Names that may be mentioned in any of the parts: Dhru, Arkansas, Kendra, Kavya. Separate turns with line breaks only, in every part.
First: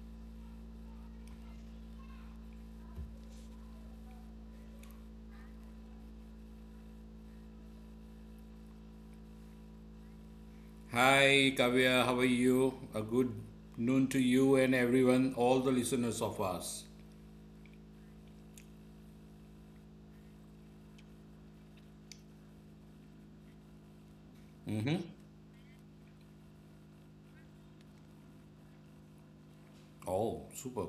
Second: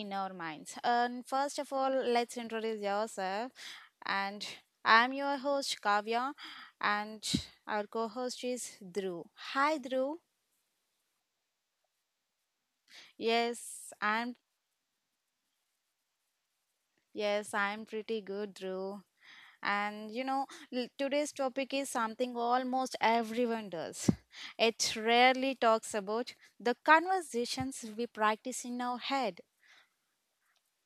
in our minds. And first of all, let's introduce yourself. And I'm your host Kavya, and our co host is Dhru. Hi, Dhru.
Hi, Kavya. How are you? A good
Yes,
noon to
I'm
you and everyone, all the listeners of us.
Yes, I'm pretty good, Drew. And you know, today's topic is something almost everyone does. It rarely talks about the conversations we practice in our head.
Oh, super.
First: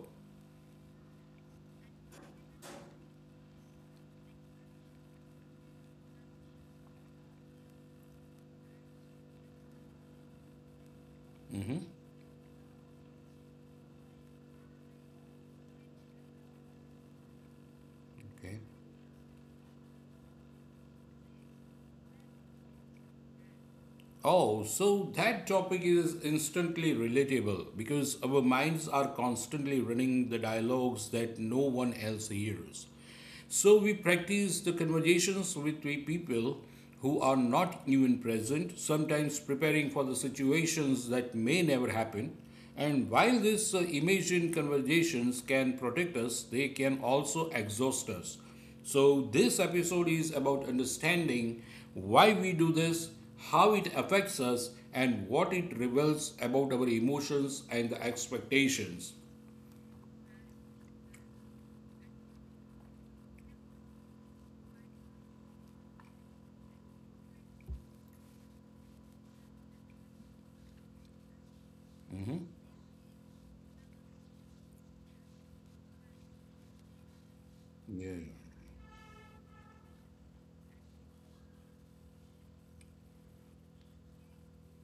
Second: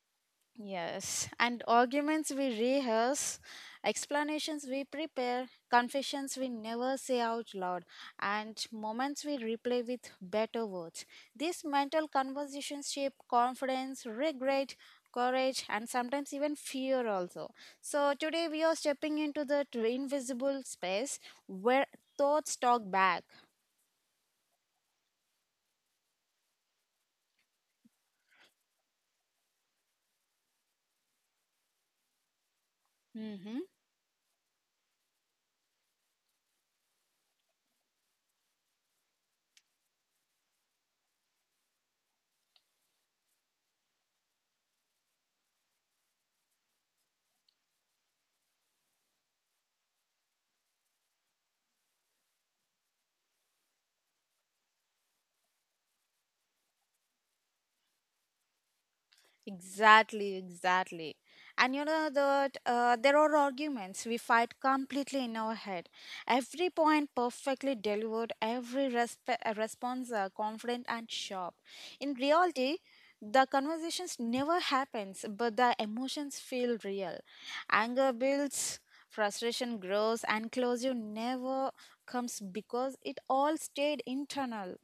Yes, and arguments we rehearse, explanations we prepare, confessions we never say out loud, and moments we replay with better words. These mental conversations shape confidence, regret, courage, and sometimes even fear also. So, today
Okay.
we are stepping into the invisible space where thoughts talk back.
Oh, so that topic is instantly relatable because our minds are constantly running the dialogues that no one else hears.
Mhm.
So we practice the conversations with the people who are not even present, sometimes preparing for the situations that may never happen. And while these imagined conversations can protect us, they can also exhaust us. So this episode is about understanding why we do this, how it affects us, and what it reveals about our emotions and the expectations.
Exactly, exactly. And you know that there are arguments we fight completely in our head. Every point perfectly delivered, every response confident and sharp. In reality, the conversations never happens, but the emotions feel real. Anger
Yeah,
builds, frustration grows, and closure never comes because it all stayed internal,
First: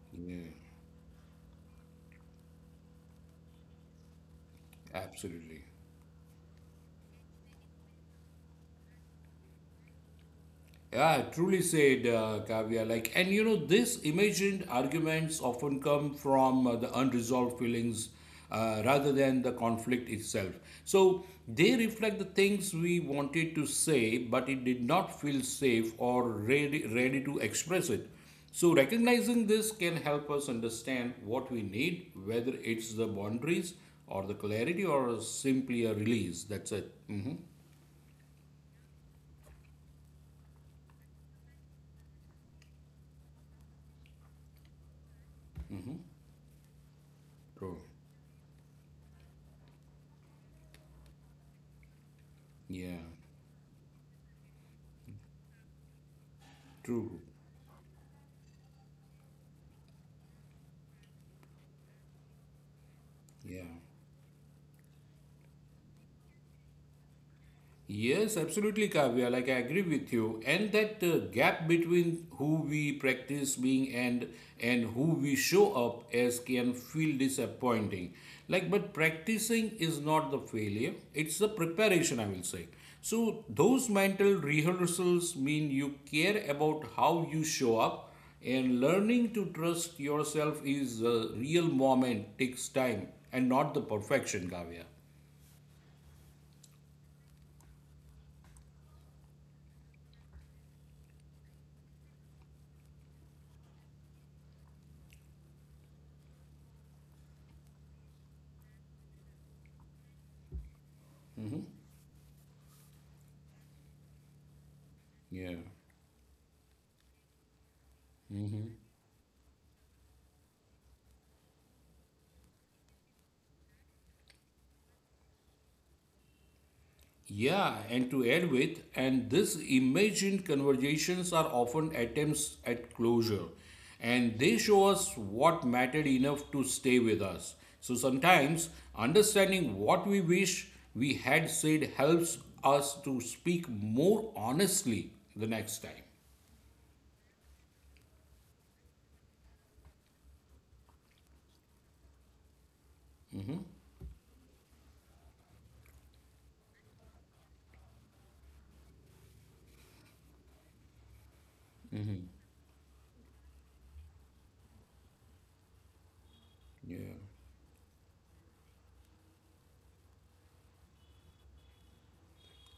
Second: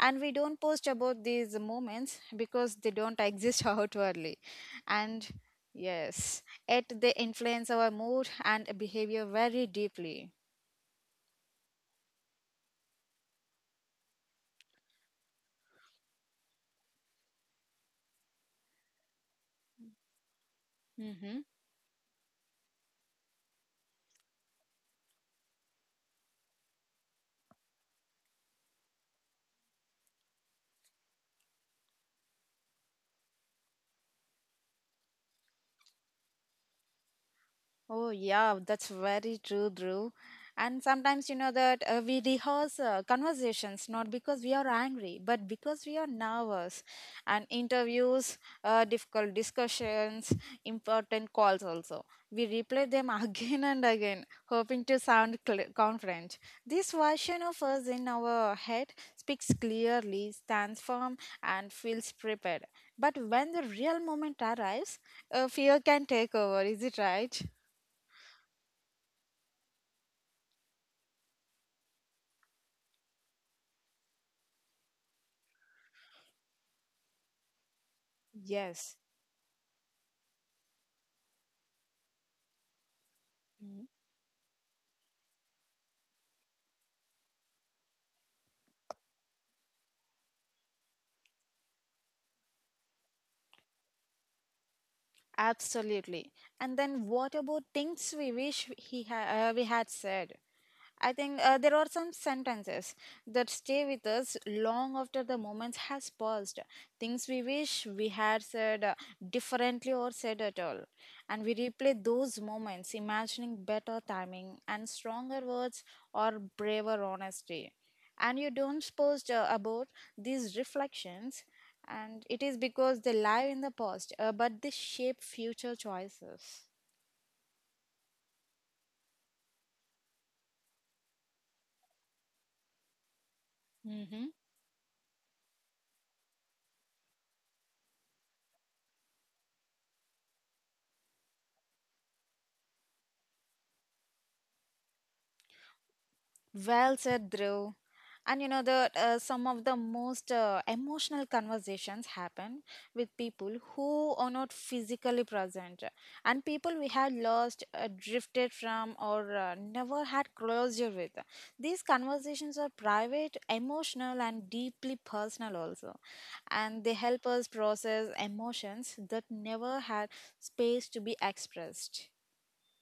and we
yeah.
don't post about these moments because they don't exist outwardly and
Absolutely.
yes yet they influence our mood and behavior very deeply.
Yeah, truly said, Kavya. Like, and these imagined arguments often come from the unresolved feelings rather than the conflict itself. So
Hmm.
they reflect the things we wanted to say, but it did not feel safe or ready to express it. So recognizing this can help us understand what we need, whether it's the boundaries or the clarity or simply a release. That's it.
Oh, yeah, that's very true, Drew. And sometimes you know that we rehearse conversations not because we are angry, but because we are nervous. And
True.
interviews, difficult discussions, important calls also. We replay
Yeah.
them again and again, hoping to sound confident. This
True.
version of us in our head speaks clearly, stands firm, and feels prepared. But when the
Yeah.
real moment arrives, fear can take over. Is it right?
Yes, absolutely, Kavya. Like, I agree with you. And that gap between who we practice being and who we show up as can feel disappointing. Like, but
Yes,
practicing is not the failure, it's the preparation, I will say. So,
mm,
those mental rehearsals mean you care about how you show up, and learning to trust yourself is a real moment, takes time, and not the perfection, Kavya.
absolutely. And then what about things we wish we had said? I think there are some sentences that stay with us long after the moment has passed. Things we wish we had said differently or said at all. And we replay those moments, imagining better timing and stronger
Yeah.
words or braver honesty. And you don't post about these reflections, and it is because they live in the past, but they shape future choices.
Yeah, and to add with, and these imagined conversations are often attempts at closure,
Hmm.
and they show us what mattered enough to stay with us. So sometimes understanding what we wish we had said helps us to speak more honestly the next time.
Well said, Drew. And you know that some of the most emotional conversations happen with people who are not physically present, and people we had lost, drifted from, or never had closure with. These conversations are private, emotional, and deeply personal also, and they
Yeah.
help us process emotions that never had space to be expressed.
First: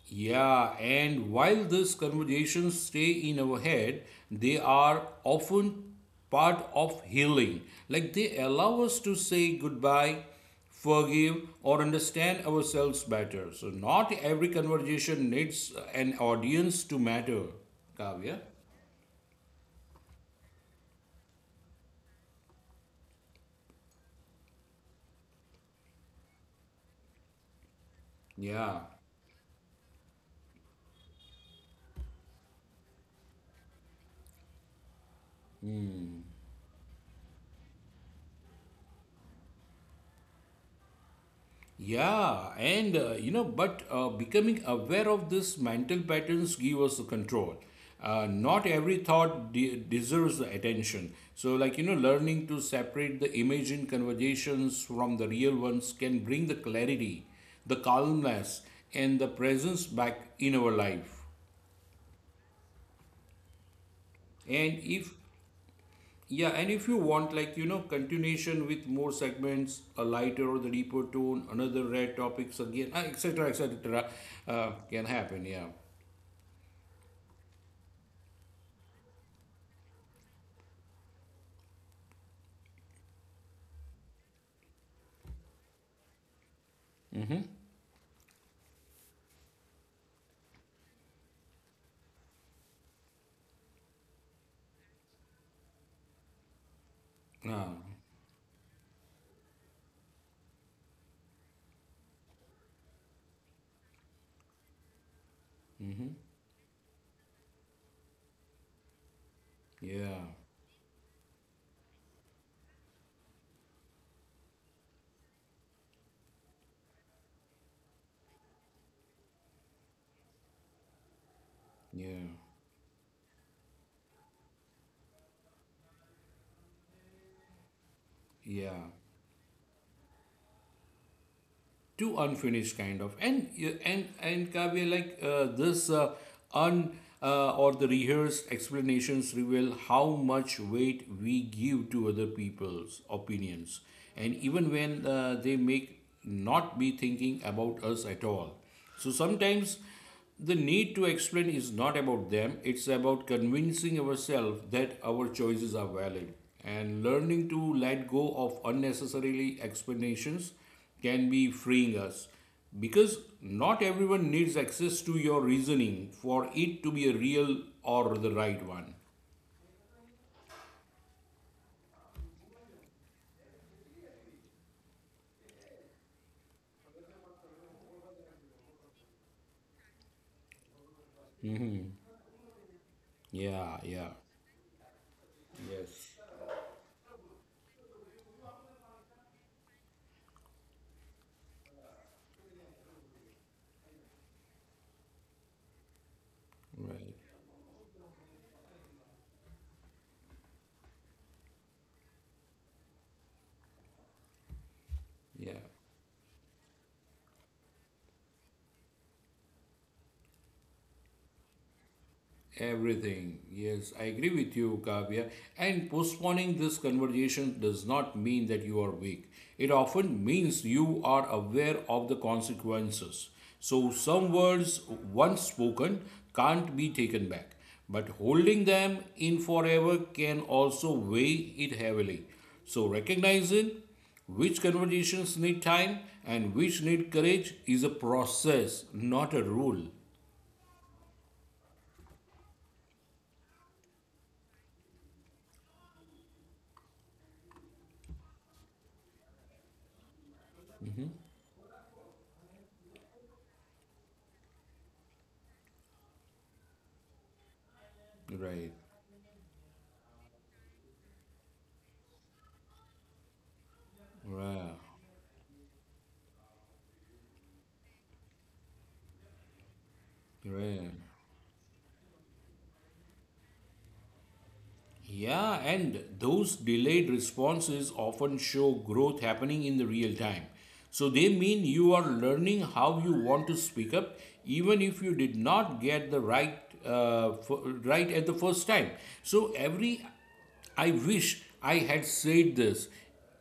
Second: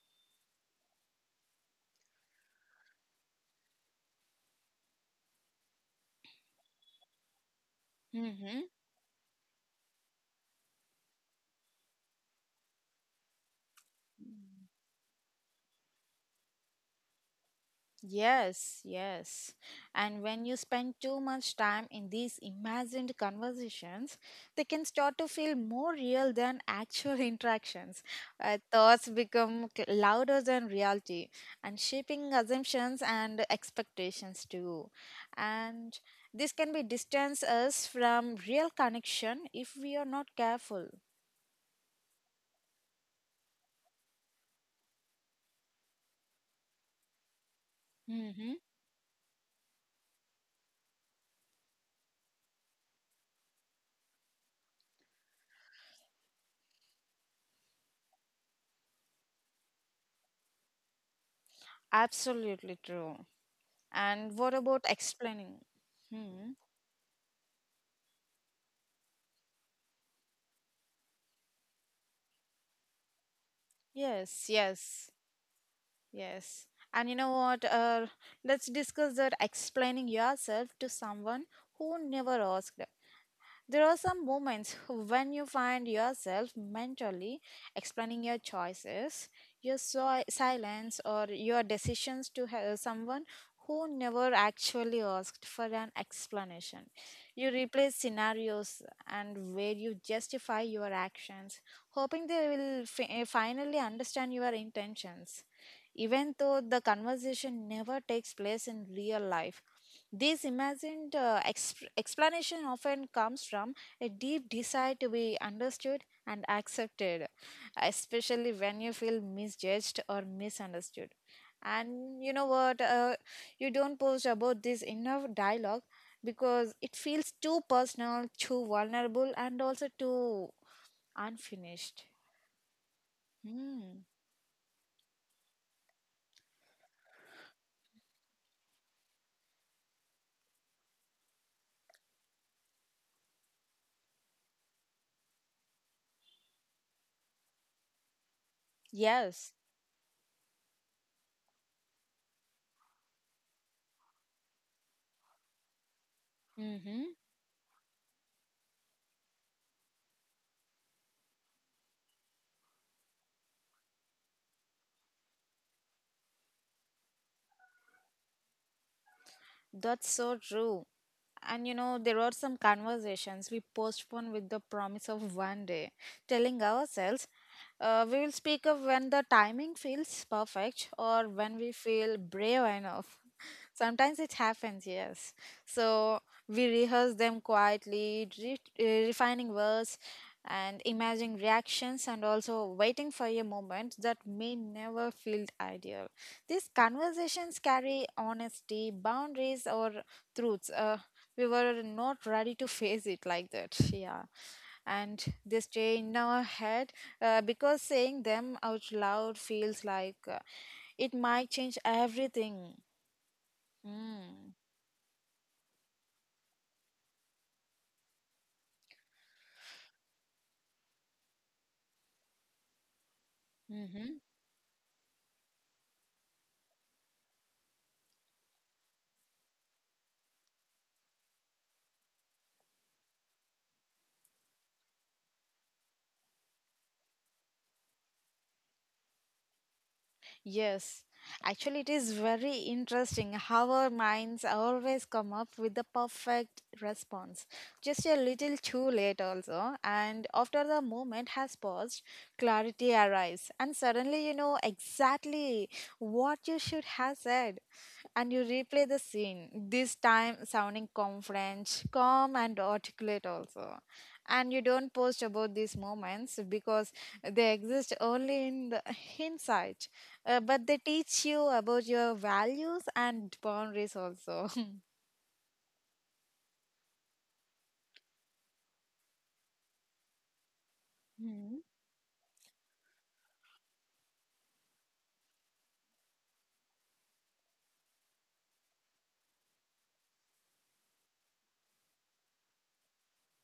Yeah, and while these conversations stay in our head, they are often part of healing. Like they
Mhm.
allow us to say goodbye, forgive, or understand ourselves better. So, not every conversation needs an audience to matter, Kavya.
Yes, yes. And when you spend too much time in these imagined conversations, they can start to feel more real than actual interactions.
Yeah.
Thoughts become louder than reality, and shaping assumptions and expectations too. And this can be distance us from real connection if we are not careful.
Yeah, and but becoming aware of this mental patterns give us the control.
Hmm.
Not every thought deserves the attention. So, like learning to separate the imagined conversations from the real ones can bring the clarity, the calmness, and the presence back in our life.
Absolutely true. And what
And
about
if
explaining?
Yeah,
Hmm.
and if you want, like, continuation with more segments, a lighter or the deeper tone, another red topics again, etc., etc.,
Yes,
can
yes.
happen. Yeah.
Yes. And you know what? Let's discuss that explaining yourself to someone who never asked. There are some moments when you find yourself mentally explaining your choices, your silence, or your decisions to someone who never actually asked for an explanation. You
Uh,
replay scenarios and where you justify your actions, hoping they will finally understand your intentions, even though the conversation never takes place in real life.
yeah.
This imagined explanation often comes from a deep desire to be understood and accepted, especially when you feel misjudged or misunderstood. And you
Yeah.
know what? You don't post about this inner dialogue because it feels too personal, too
Yeah.
vulnerable, and also too unfinished.
Too unfinished kind of, and
Hmm.
and and Kavya, like this un or the rehearsed explanations reveal how much weight we give to other people's opinions, and even when they may not be thinking about us at all. So
Yes.
sometimes the need to explain is not about them, it's about convincing ourselves that our choices are valid,
Mm-hmm.
and learning to let go of unnecessarily explanations can be freeing us, because not everyone needs access to your reasoning for it to be a real or the right one.
That's so true. And you know, there are some conversations we postpone with the promise of one day, telling ourselves we will speak up when the timing feels perfect or when we feel brave enough.
Yeah, yeah.
Sometimes it happens, yes.
Yes.
So we rehearse them quietly, refining words and imagining reactions, and also waiting for a moment that may never feel ideal. These
Right.
conversations carry honesty, boundaries, or truths. We were not ready to face it like that, yeah, and they
Yeah.
stay in our head because saying them out loud feels like it might change everything.
Everything. Yes, I agree
Mm.
with you, Kavya. And postponing this conversation does not mean that you are weak. It often means you are aware of the consequences. So,
Mm-hmm.
some words once spoken can't be taken back, but holding them in forever can also weigh it heavily. So, recognizing which conversations need time and which need courage is a process, not a rule.
Yes, actually, it is very interesting how our minds always come up with the perfect response, just a little too late, also. And after the moment has passed, clarity arrives, and suddenly you know exactly what you should have said, and you
Right.
replay the scene, this time sounding confident, calm, and articulate also. And you
Right.
don't post about these moments because they exist only in the hindsight, but they
Right.
teach you about your values and boundaries also.
Yeah, and those delayed responses often show growth happening in the real time. So they mean you are learning how you want to speak up, even if you did not get the right right at the first time. So every I wish I had said this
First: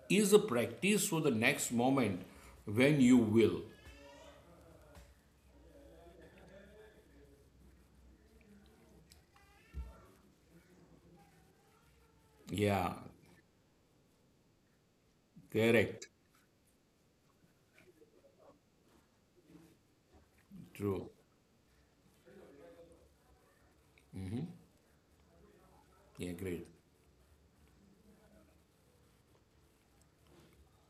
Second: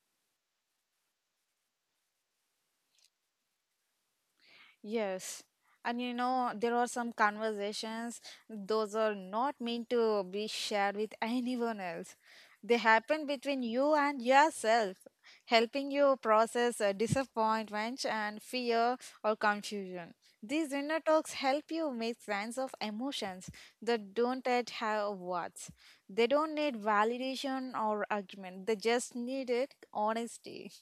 is a practice for the next moment when you will.
Yes. And you know, there are some conversations, those are not meant to be shared with anyone else. They
Yeah,
happen between you and yourself, helping
correct.
you process disappointment and fear or confusion. These inner
True.
talks help you make sense of emotions that don't yet have words. They
Yeah,
don't
great.
need validation or argument, they just needed honesty.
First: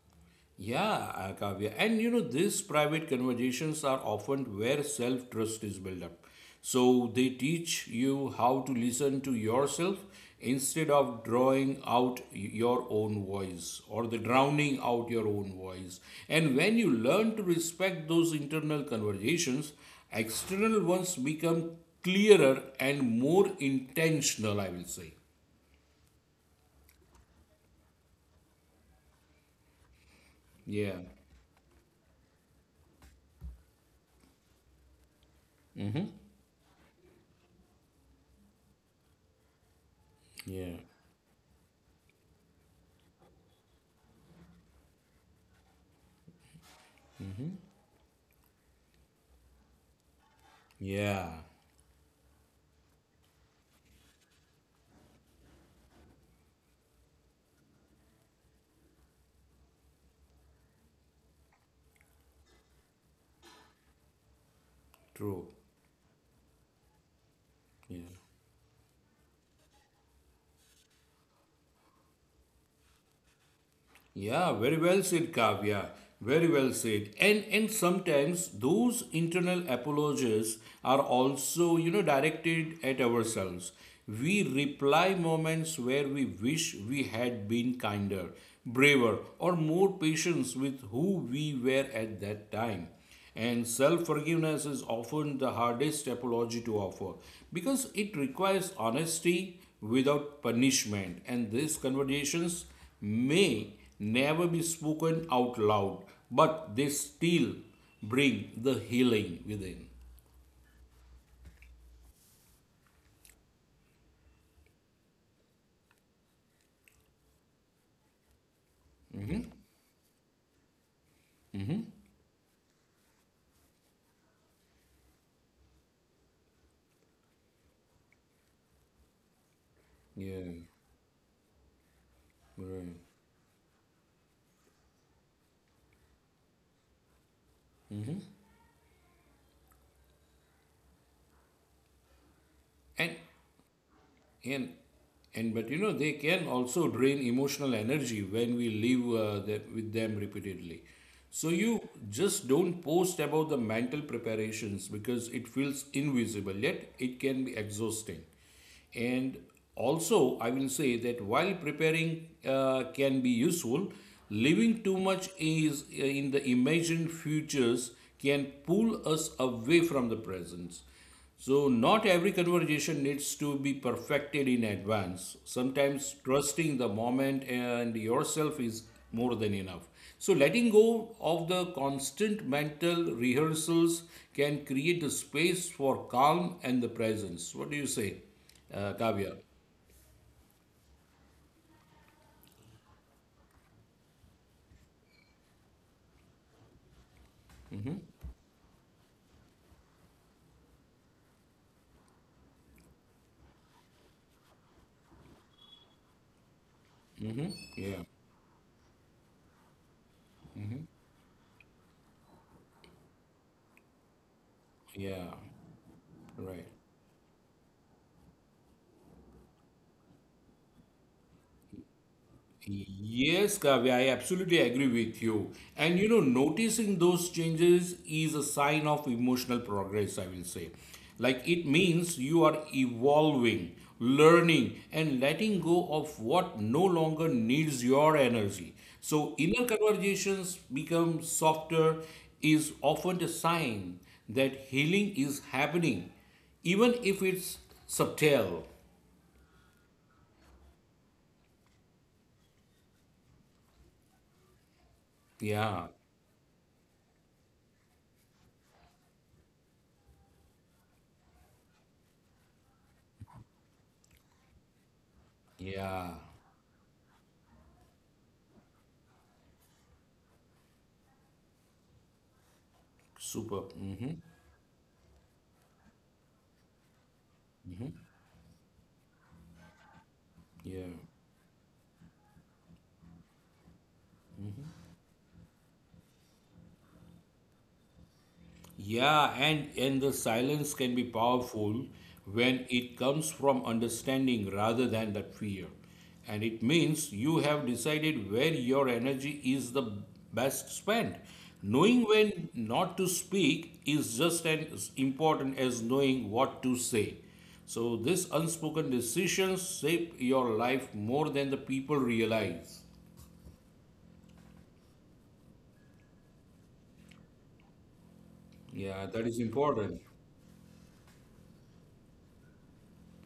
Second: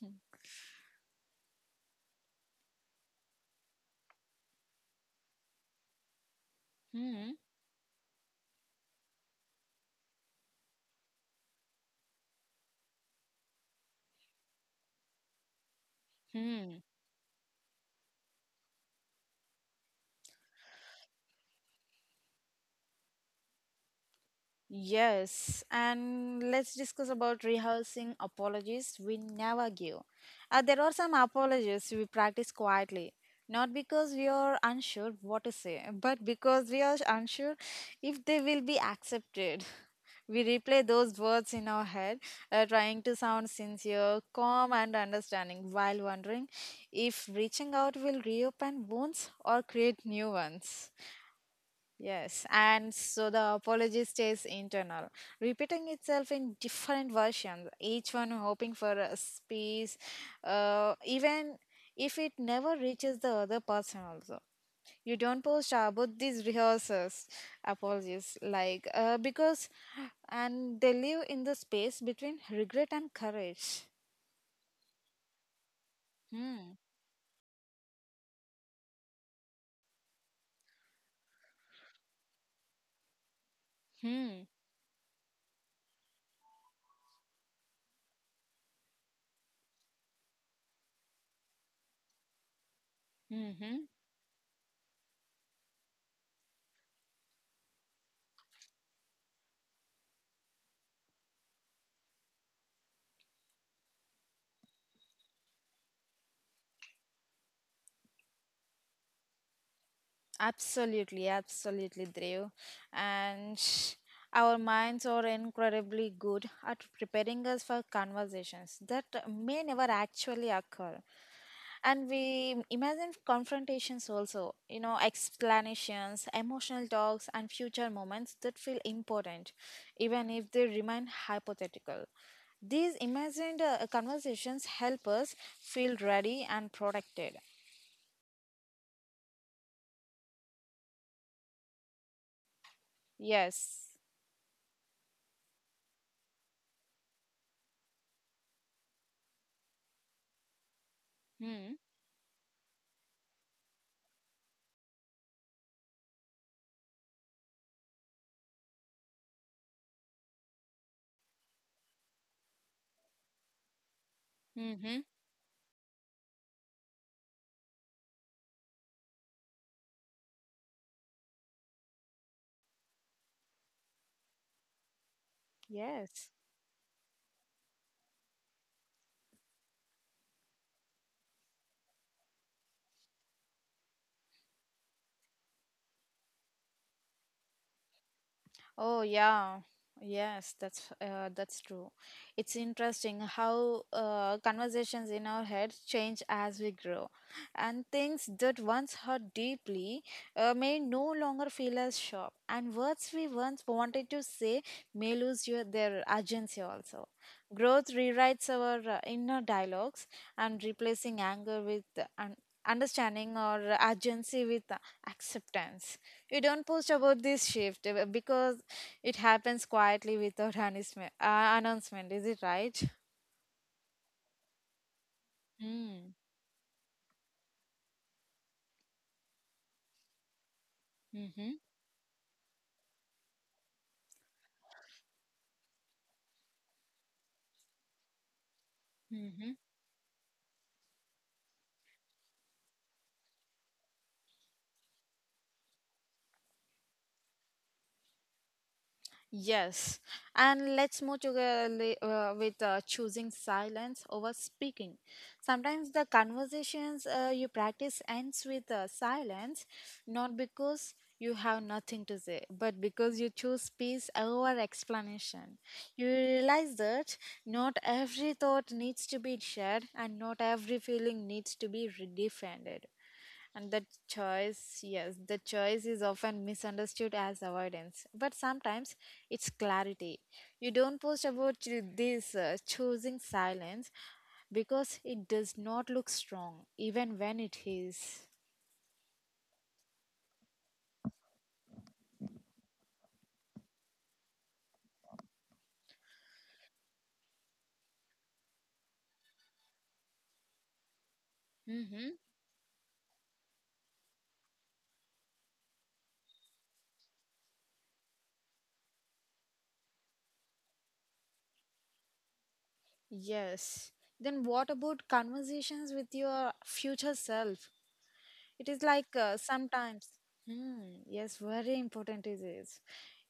Yeah, Kavya. And these private conversations are often where self trust is built up. So they teach you how to listen to yourself instead of drawing out your own voice or the drowning out your own voice. And when
Hmm.
you learn to respect those internal conversations, external ones become clearer and more intentional, I will say.
Yes, and let's discuss about rehearsing apologies we never give. There are
Yeah,
some apologies we practice quietly, not because we are unsure what to say, but because we are unsure if they will be accepted. We
yeah,
replay those words in our head, trying to sound sincere, calm, and understanding, while wondering if reaching out will reopen wounds or create new ones.
yeah,
Yes, and so the apology stays internal, repeating itself in different versions, each one hoping for a space, even if it never reaches the other person also. You don't
true.
post about these rehearsals,
Yeah.
apologies, like, because, and they live in the space between regret and courage.
Yeah, very well said, Kavya. Very well
Hmm,
said. And sometimes those internal apologies are also, directed at ourselves. We
hmm,
reply moments where we wish we had been kinder, braver, or more patient with who we were at that time. And
hmm,
self forgiveness is often the hardest apology to offer because it requires honesty without punishment. And these conversations may never be spoken out loud, but they still bring the healing within.
Absolutely, absolutely, Drew. And our minds are incredibly good at preparing us for conversations that
Mhm.
may never actually occur. And we imagine confrontations also, you know, explanations, emotional talks, and future moments that feel important, even
Yeah,
if they remain hypothetical. These
right.
imagined conversations help us feel ready and protected.
And
Yes.
and and but they can also drain emotional energy when we live that with them repeatedly, so you
Hmm.
just don't post about the mental preparations because it feels invisible yet it can be exhausting. And also, I will say that while preparing can be useful, living too
Mm-hmm.
much is in the imagined futures can pull us away from the presence. So, not every conversation needs to be perfected in advance. Sometimes
Yes.
trusting the moment and yourself is more than enough. So, letting go of the constant mental rehearsals can create a space for calm and the presence. What do you say,
Oh
Kavya?
yeah, yes, that's true. It's interesting how conversations in our heads change as we grow, and things that once hurt deeply may no longer feel as sharp, and words we once wanted to say may lose their urgency also. Growth
Yeah,
rewrites our inner dialogues, and replacing anger with understanding or urgency with
yeah,
acceptance. You don't
right.
post about this shift because it happens quietly without announcement. Announcement, is it right?
Yes, Kavya, I absolutely agree with you. And
Mm.
noticing those changes is a sign of emotional progress, I will say. Like
Mm-hmm.
it means you are evolving, learning, and letting go of what no longer needs your energy. So
Mm-hmm.
inner conversations become softer is often a sign that healing is happening, even if it's subtle.
Yes. And let's move together with choosing silence over speaking. Sometimes
Yeah,
the conversations you practice ends with silence, not because you have nothing to say, but because you choose peace over explanation. You
yeah,
realize that not every thought needs to be shared and not every feeling needs to be defended.
super.
And the
Mhm.
choice, yes, the choice is often misunderstood as avoidance, but sometimes it's clarity. You
Yeah.
don't post about ch- this choosing silence because it does not look strong, even when it is.
Yeah, and the silence can be powerful when it comes from understanding rather than that fear. And it means you have decided where your energy is the best spent. Knowing
Mm-hmm.
when not to speak is just as important as knowing what to say. So this unspoken decisions shape your life more than the people realize.
Yes. Then what about conversations with your future self? It is
Yeah,
like
that is important.
sometimes, hmm, Yes, very important it is.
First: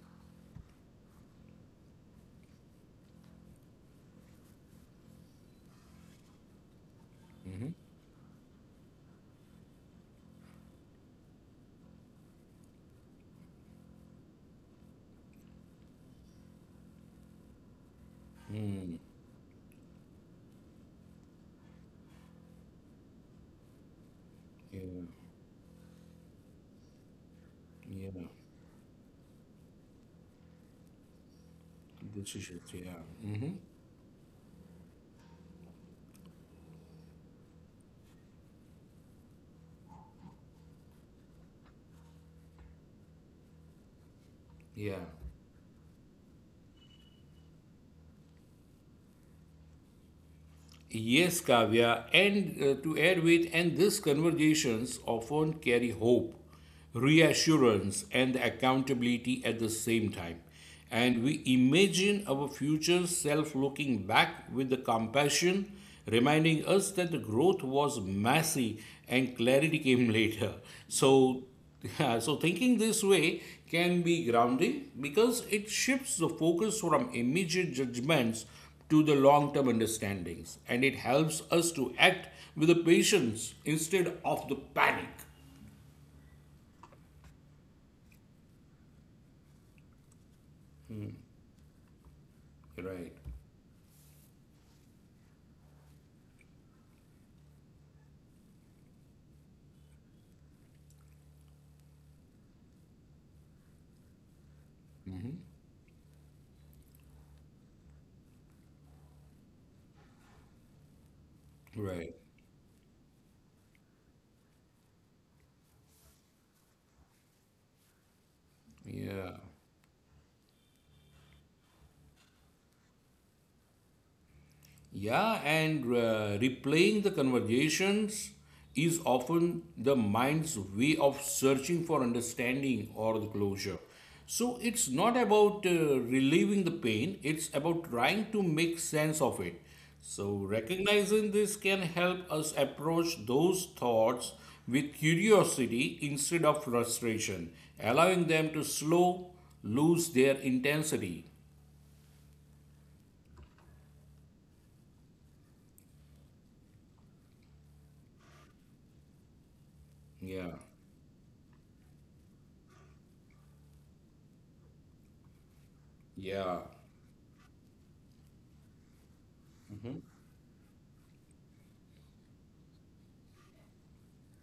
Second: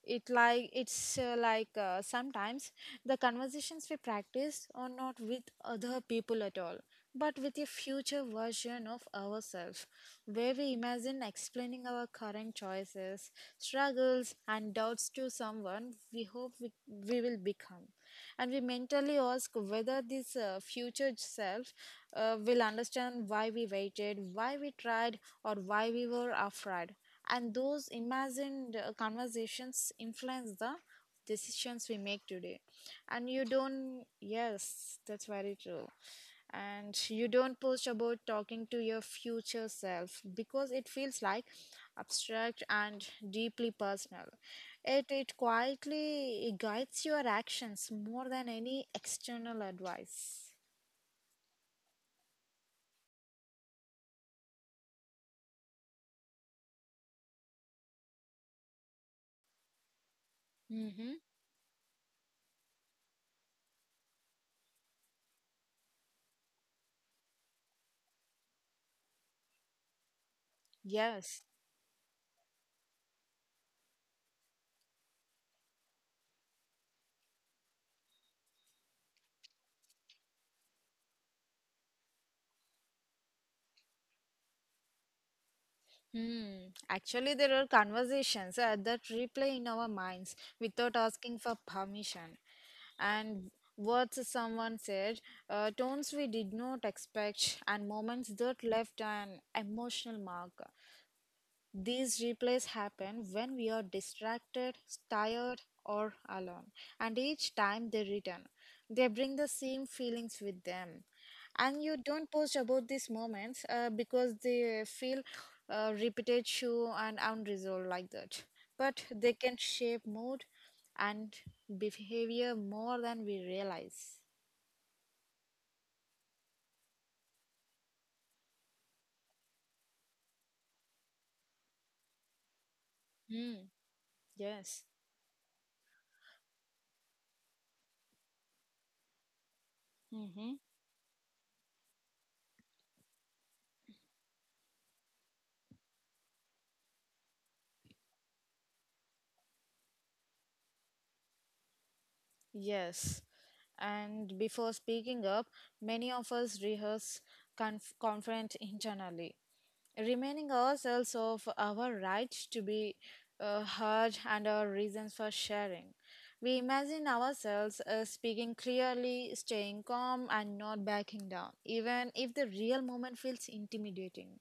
It like it's like Sometimes the conversations we practice are not with other people at all, but with a future version of ourselves, where we imagine explaining our current choices, struggles, and doubts to someone we hope we will become, and we mentally ask whether this future self will understand why we waited, why we
Yeah,
tried, or why we were afraid. And those
yeah,
imagined conversations influence the decisions we make today.
decisions.
And
Yeah,
you don't, Yes, that's very true, and you don't post about talking to your future self because it feels like abstract and deeply personal.
yeah.
It quietly guides your actions more than any external advice.
Yes, Kavya. And to add with, and these conversations often carry hope, reassurance, and accountability at the same time.
Mm-hmm.
And we imagine our future self looking back with the compassion, reminding us that the growth was messy and clarity came later. So,
Yes.
yeah, so thinking this way can be grounding because it shifts the focus from immediate judgments to the long term understandings, and it helps us to act with the patience instead of the panic.
Hmm. Actually, there are conversations that replay in our minds without asking for permission.
Right,
And words someone said, tones we did not expect, and moments that left an emotional mark. These replays happen when we are distracted, tired, or alone, and each time they return, they bring the same feelings with them. And you
right.
don't post about these moments because they feel repetitive and unresolved like that. But they
Yeah.
can shape mood and behavior more than we realize.
Yeah, and replaying the conversations is often the mind's way of searching for understanding or the
Hmm.
closure. So
Yes.
it's not about relieving the pain, it's about trying to make sense of it. So
Mm-hmm.
recognizing this can help us approach those thoughts with curiosity instead of frustration, allowing them to slow, lose their intensity.
Yes. And before speaking up, many of us rehearse confront internally, remaining
Yeah,
ourselves of our right to be heard and our reasons for sharing.
yeah,
We imagine ourselves speaking clearly, staying calm, and not backing down, even if the real moment feels intimidating,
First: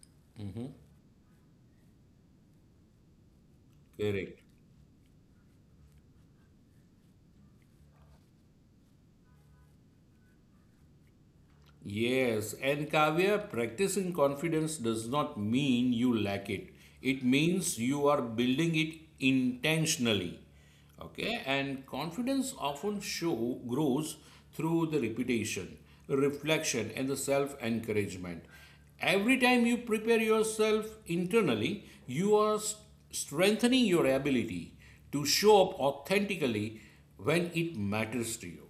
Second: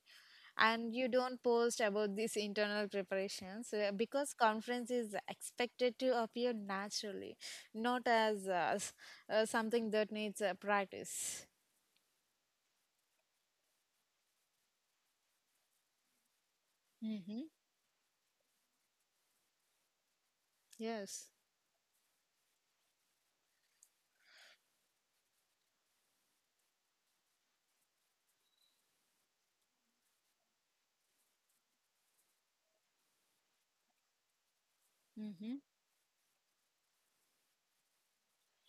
and you don't post about these internal preparations because
correct.
conference is expected to appear naturally, not as something that needs practice.
Yes, and Kavya, practicing confidence does not mean you lack it. It
Hmm.
means you are building it intentionally.
Yes.
Okay, and confidence often show grows through the repetition, reflection, and the self-encouragement. Every time you prepare yourself internally, you are strengthening your ability to
Mm-hmm.
show up authentically when it matters to you.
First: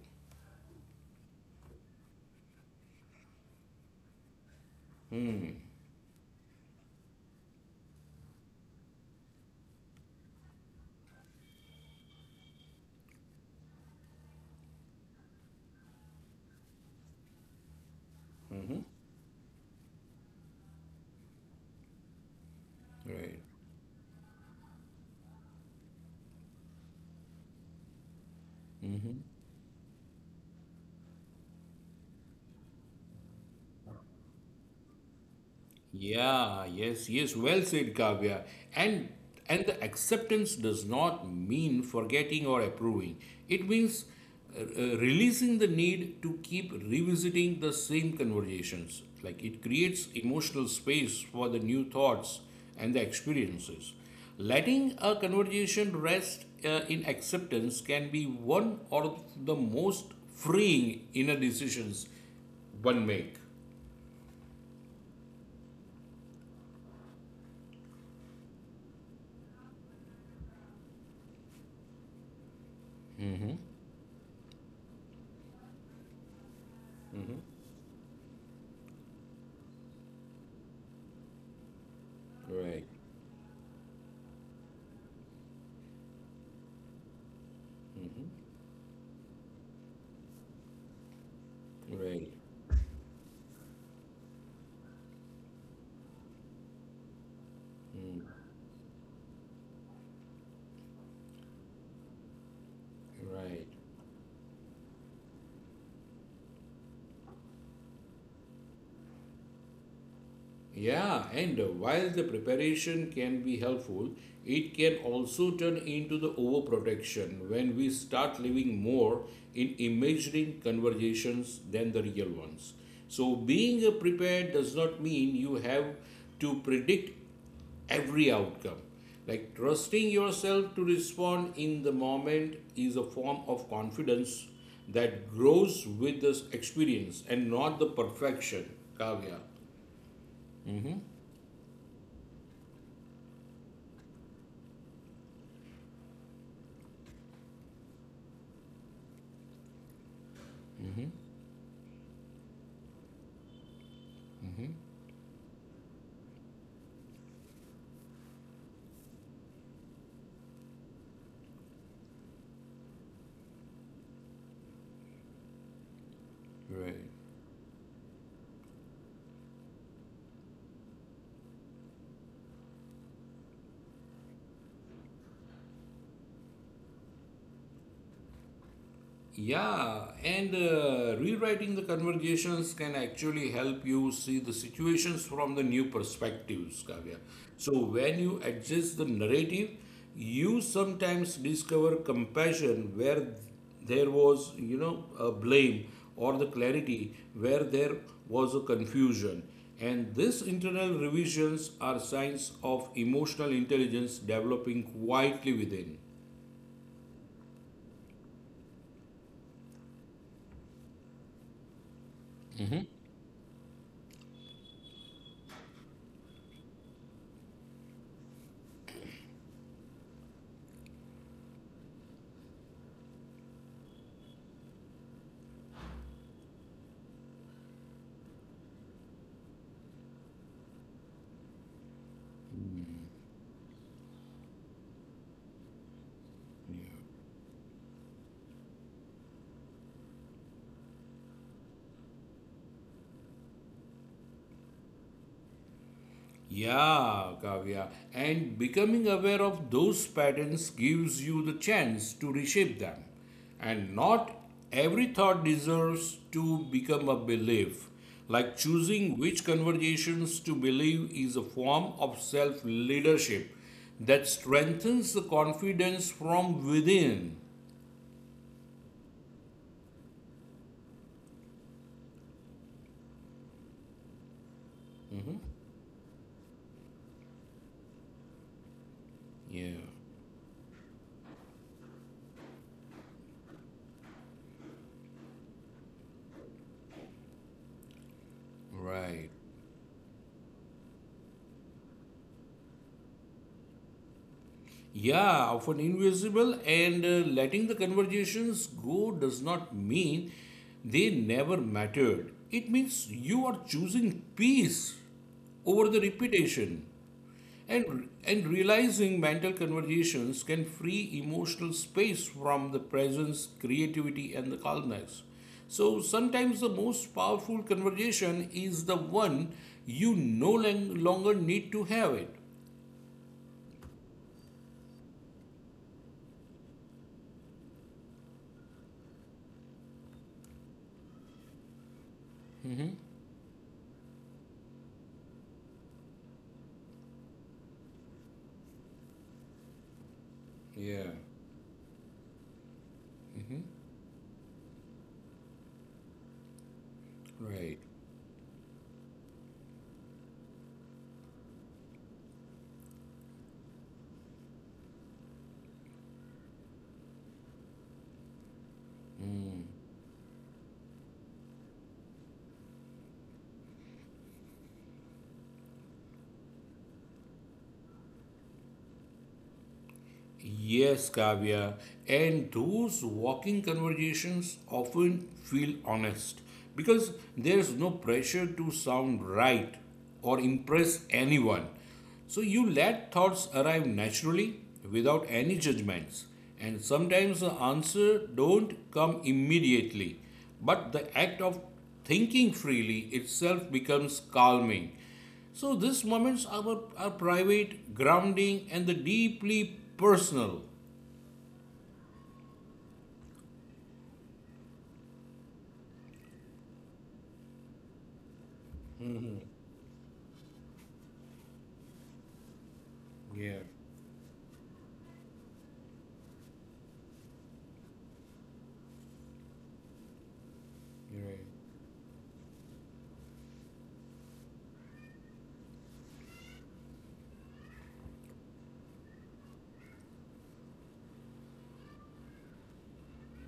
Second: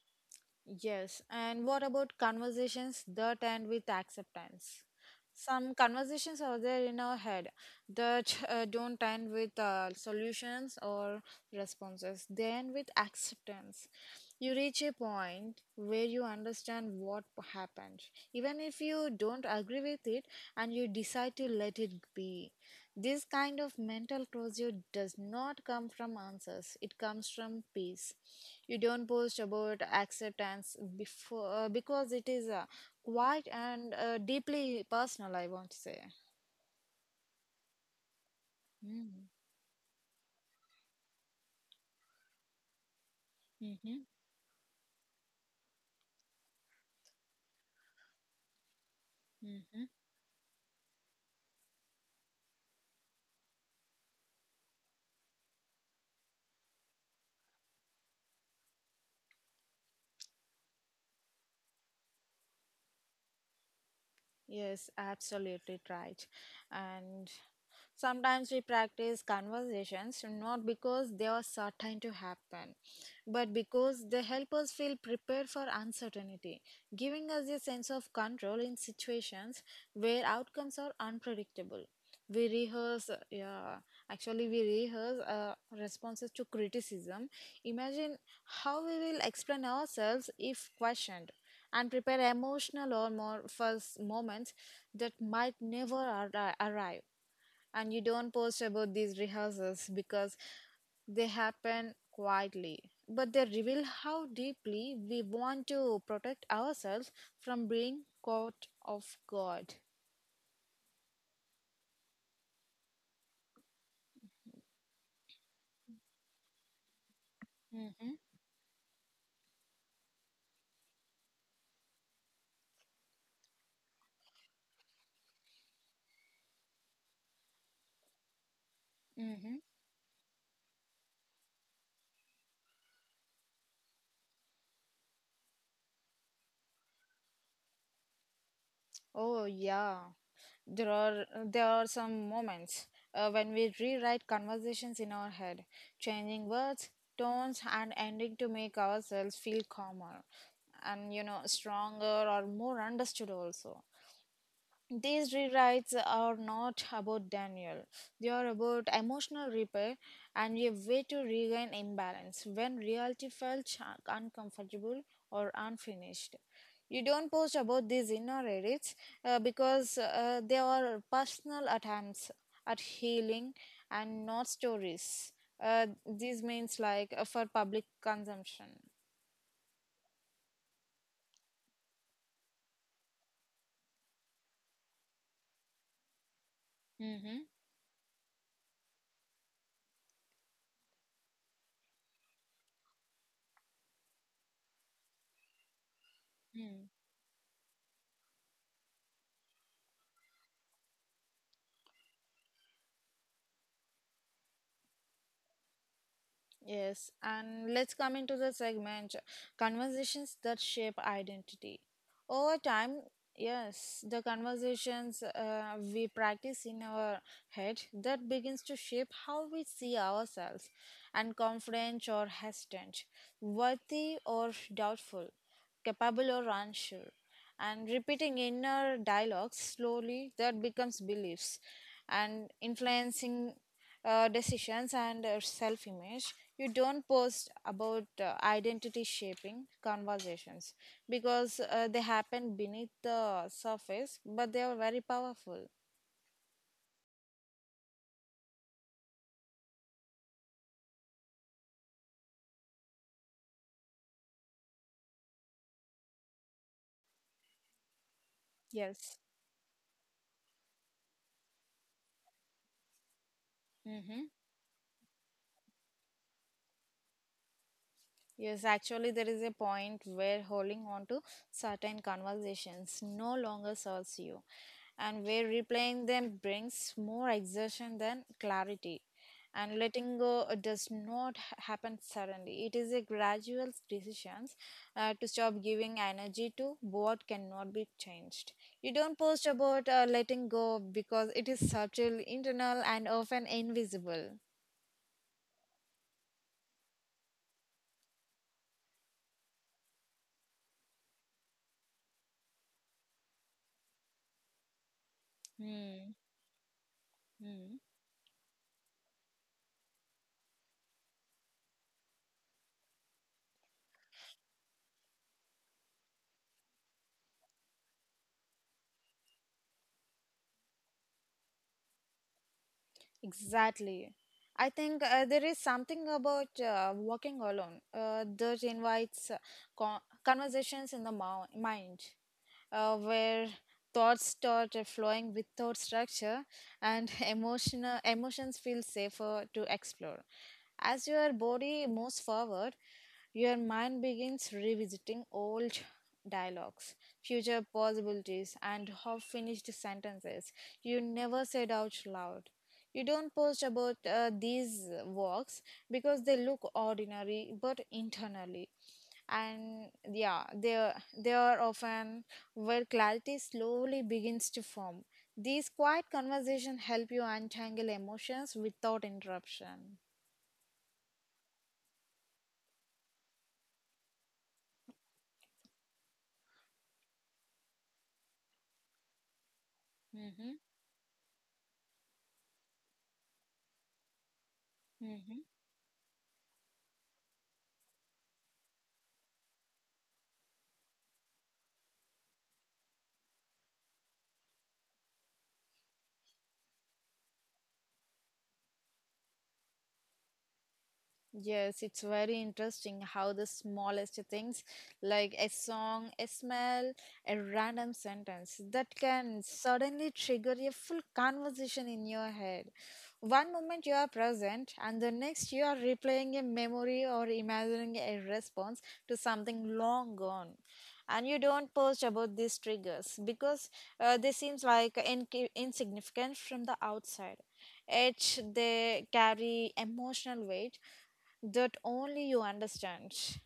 Yes, and what about conversations that end with acceptance? Some conversations are there in our head that don't end with solutions or responses. They end with acceptance. You reach a point where you understand what happened, even if you don't agree with it, and you decide to let it be. This
Right.
kind of mental closure does not come from answers, it comes from peace. You don't post about acceptance before, because it is quite and deeply personal, I want to say.
Yeah, yes, yes, well said, Kavya. And
Hmm.
and the acceptance does not mean forgetting or approving. It means
Mm-hmm.
releasing the need to keep revisiting the same conversations. Like it
Mm-hmm.
creates emotional space for the new thoughts and the experiences. Letting a conversation rest in acceptance can be one of the most freeing inner decisions one make.
Yes, absolutely right. And sometimes we practice conversations not because they are certain to happen, but because they help us feel prepared for uncertainty, giving us a sense of control in situations where outcomes are unpredictable. We
Right,
rehearse, yeah, actually, we rehearse responses to criticism. Imagine how we will explain ourselves if questioned and prepare
right.
emotional or more first moments that might never arrive, and you don't post about these rehearsals because they happen quietly, but they
Right.
reveal how deeply we want to protect ourselves from being caught off guard.
Yeah, and while the preparation can be helpful, it can also turn into the overprotection when we
Mm-hmm.
start living more in imagining conversations than the real ones. So, being prepared does not mean you have to predict every outcome. Like
Mm-hmm.
trusting yourself to respond in the moment is a form of confidence that grows with this experience and not the perfection. Kavya.
Oh yeah, there are some moments when we rewrite conversations in our head, changing words, tones, and ending to make ourselves feel calmer,
Mm-hmm.
and you know stronger or more understood also.
Mm-hmm.
These rewrites are not about Daniel. They are about emotional repair and a way to regain imbalance when reality felt uncomfortable or unfinished. You
Right.
don't post about these inner edits because they are personal attempts at healing and not stories. These means like for public consumption.
Yeah, and rewriting the conversations can actually help you see the situations from the new perspectives, Kavya.
Mm-hmm.
So when you adjust the narrative, you sometimes discover compassion where there was, a blame or the clarity where there was a confusion. And these internal revisions are signs of emotional intelligence developing quietly within.
Yes, and let's come into the segment conversations that shape identity. Over time, yes, the conversations we practice in our head that begins to shape how we see ourselves and confident or hesitant, worthy or doubtful, capable or unsure. And repeating inner dialogues slowly that becomes beliefs and influencing decisions and self image. You don't post about identity shaping conversations because they happen beneath the surface, but they are very powerful.
Yeah, Kavya. And becoming aware of those patterns gives you the chance to reshape them. And not every thought deserves to become a belief. Like choosing
Yes.
which conversations to believe is a form of self leadership
Mm-hmm.
that strengthens the confidence from within.
Yes, actually, there is a point where holding on to certain conversations no longer serves you, and where replaying them brings more exertion than clarity.
Yeah,
And letting go does not happen suddenly. It is a gradual decision to stop giving energy to what cannot be changed. You don't
right.
post about letting go because it is subtle, internal, and often invisible.
Yeah, often invisible, and letting the conversations go does not mean they never mattered. It means you are choosing peace over the
Hmm.
repetition,
Hmm.
and realizing mental conversations can free emotional space from the presence, creativity, and the calmness. So sometimes the most powerful conversation is the one you no lang- longer need to have it.
Exactly. I think there is something about walking alone that invites conversations in the mind, where thoughts start flowing without structure and emotional emotions feel safer to explore.
Yeah.
As your body moves forward, your
Hmm.
mind begins revisiting old dialogues, future
Right.
possibilities, and half finished sentences you never said out loud. You don't post about these walks because they look ordinary, but internally,
Mm,
and yeah, they are often where clarity slowly begins to form. These quiet conversations help you untangle emotions without interruption.
yes, Kavya, and those walking conversations often feel honest because there's no pressure to sound right or
Mm-hmm.
impress anyone. So you let thoughts arrive naturally without
Mm-hmm.
any judgments, and sometimes the answer don't come immediately, but the act of thinking freely itself becomes calming. So these moments are private, grounding, and the deeply personal.
Yes, it's very interesting how the smallest things, like a song, a smell, a random sentence, that can suddenly trigger a full conversation in your head. One
Yeah,
moment you are present, and the next you are replaying a memory or imagining a response to something long gone.
you're
And
right.
you don't post about these triggers because they seem like insignificant from the outside. Yet they carry emotional weight that only you understand.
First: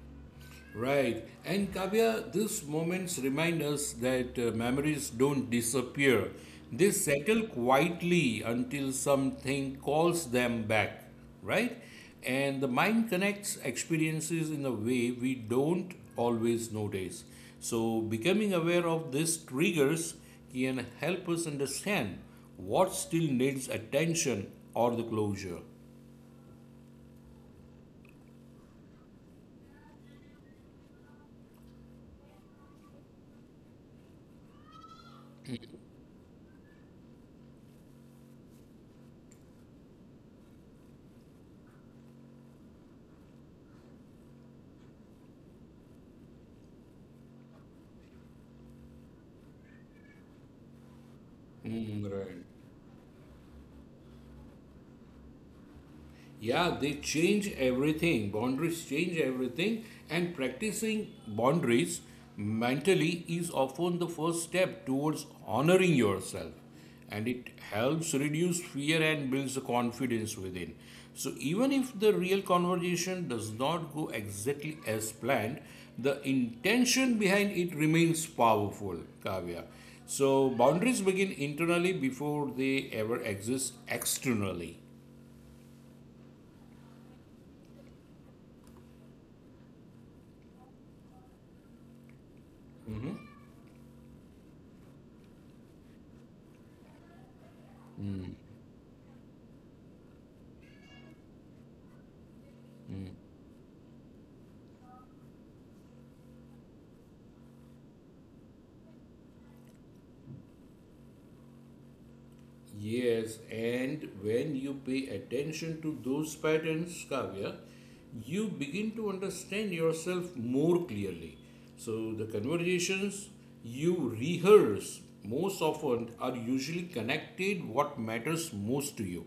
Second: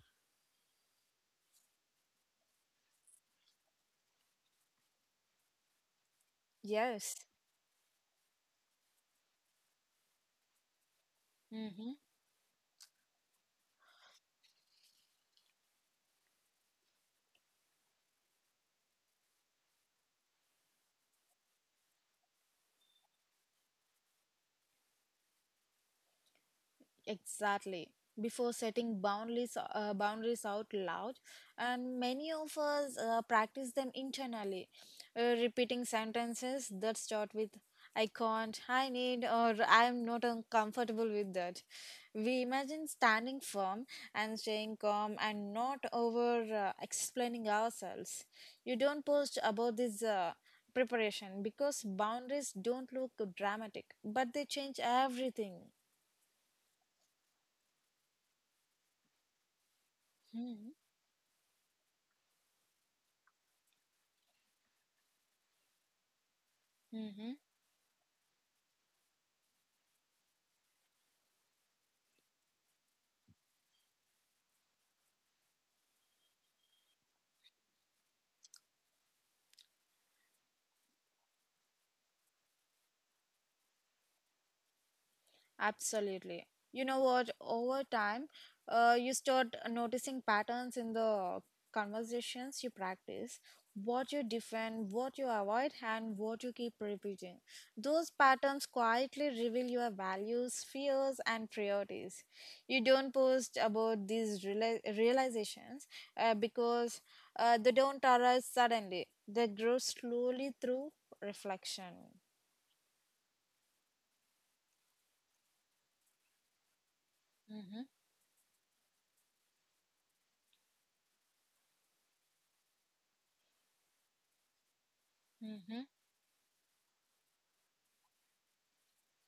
Right. And Kavya, these moments remind us that memories don't disappear. They
Yes.
settle quietly until something calls them back, right?
Hmm.
And the mind connects experiences in a way we don't always notice. So, becoming aware of these triggers can help us understand what still needs attention or the closure.
Exactly. Before setting boundaries, out loud, and many of us practice them internally, repeating sentences that start with "I can't," "I need," or "I am not comfortable with that." We imagine standing firm and staying calm and not over explaining ourselves. You don't post about this preparation because
Mm, right.
boundaries don't look dramatic, but they change everything.
Yeah, they change everything. Boundaries change everything, and
Hmm.
practicing boundaries mentally is often the first step towards honoring yourself. And
Mm-hmm.
it helps reduce fear and builds the confidence within. So, even if the real conversation does not go exactly as planned, the intention behind it remains powerful, Kavya. So, boundaries begin internally before they ever exist externally.
Absolutely. You know what? Over time, you start noticing patterns in the conversations you practice, what you defend, what you avoid, and what you keep repeating. Those patterns quietly reveal your values, fears, and priorities. You don't post about these realizations because they don't arise suddenly, they grow slowly through reflection.
Yes, and when you pay attention to those patterns, Kavya,
Mm-hmm.
you begin to understand yourself more clearly. So, the conversations you rehearse most
Mm-hmm.
often are usually connected what matters most to you.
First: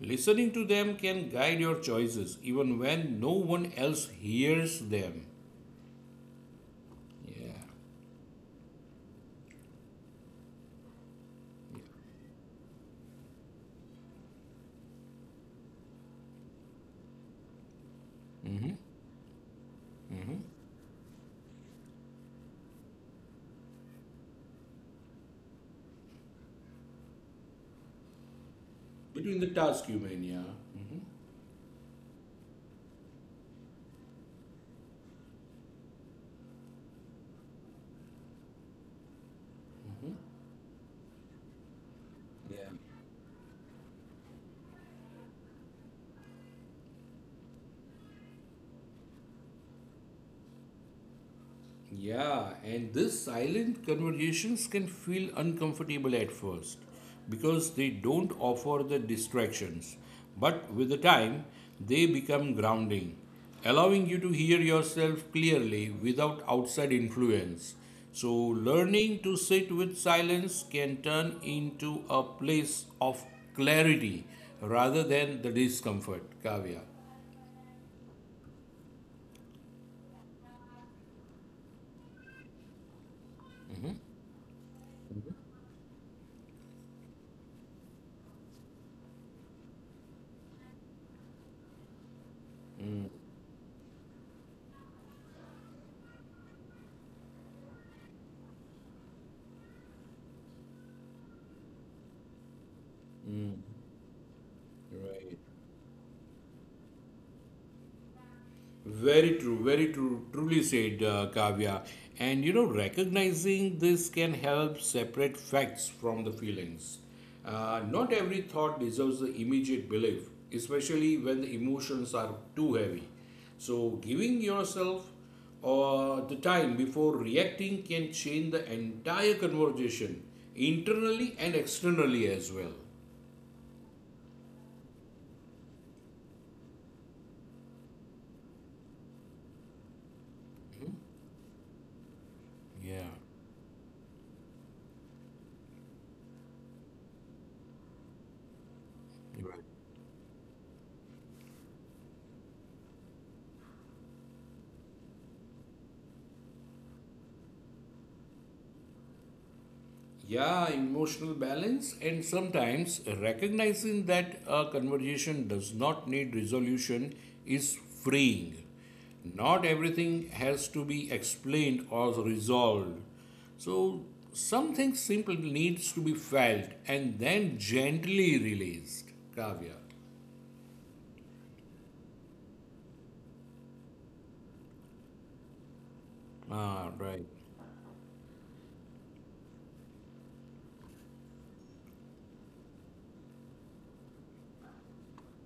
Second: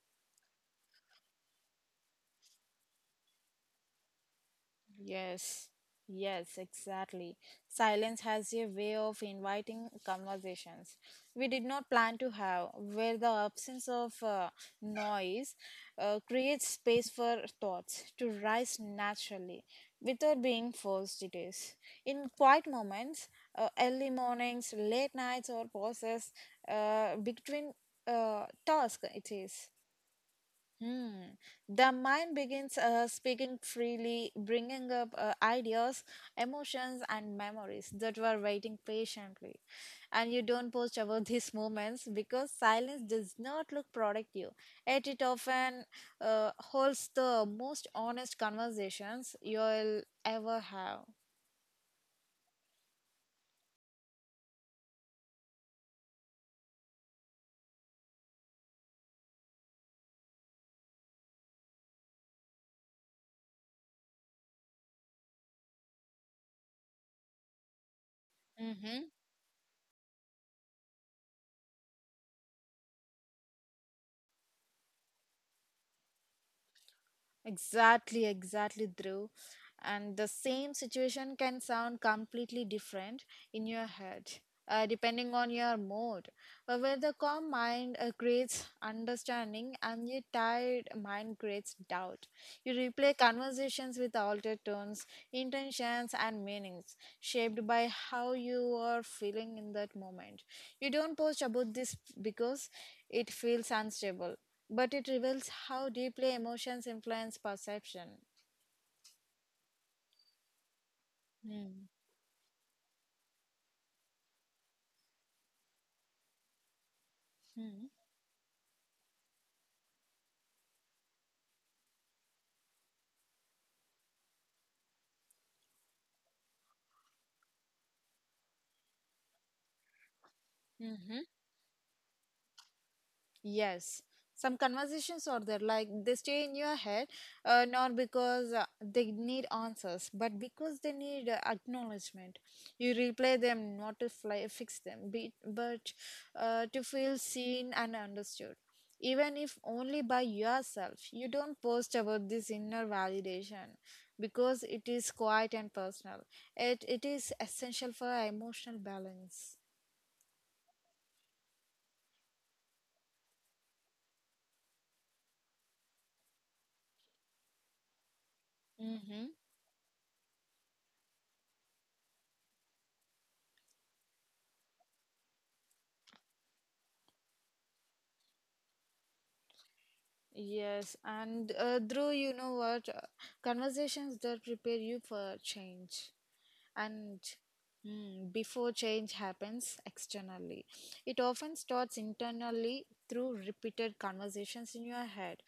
Listening to them can guide your choices even when no one else hears them.
Yes, yes, exactly.
Yeah.
Silence has a way of inviting conversations we did not plan to have, where the absence of noise creates space for thoughts to
Hmm.
rise naturally without being forced. It is in quiet moments, early mornings, late nights, or pauses between tasks. It
Between the
is.
task you mean, yeah.
Hmm. The mind begins speaking freely, bringing up ideas, emotions, and memories that were waiting patiently.
Hmm.
And you don't post about these moments because
Yeah.
silence does not look productive. Yet it often holds the most honest conversations you'll ever have.
Yeah, and these silent conversations can feel uncomfortable at first because they don't offer the distractions. But with the time, they become grounding, allowing you to hear yourself clearly without outside influence. So,
Mhm.
learning to sit with silence can turn into a place of clarity rather than the discomfort, Kavya.
Exactly, exactly, Dhruv. And the same situation can sound completely different in your head, depending on your mood. Where the calm mind creates understanding and the tired mind creates doubt. You replay conversations with altered tones, intentions, and meanings, shaped by how you are feeling in that moment. You don't post about this because it feels unstable, but it
Right.
reveals how deeply emotions influence perception.
Very true, truly said, Kavya.
Mm-hmm.
And you know, recognizing this can help separate facts from the feelings. Not every thought deserves the immediate belief, especially when the emotions are too heavy. So, giving yourself the time before reacting can change the entire conversation, internally and externally as well.
Yes, some conversations are there, like they stay in your head, not because they need answers, but because they need acknowledgement. You
Yeah.
replay them not to fly, fix them, be, but to feel seen and understood. Even if only by yourself, you don't post about this inner validation because it is quiet and personal. It is essential for emotional balance.
Yeah, emotional balance, and sometimes recognizing that a conversation does not need resolution is freeing.
Mhm.
Not everything has to be explained or resolved. So, something simple needs to be felt and then gently released, Kavya.
Yes, and Dhruv, you know what? Conversations that prepare you for change
Ah,
and
right.
mm, before change happens externally. It often starts internally through repeated conversations in your head,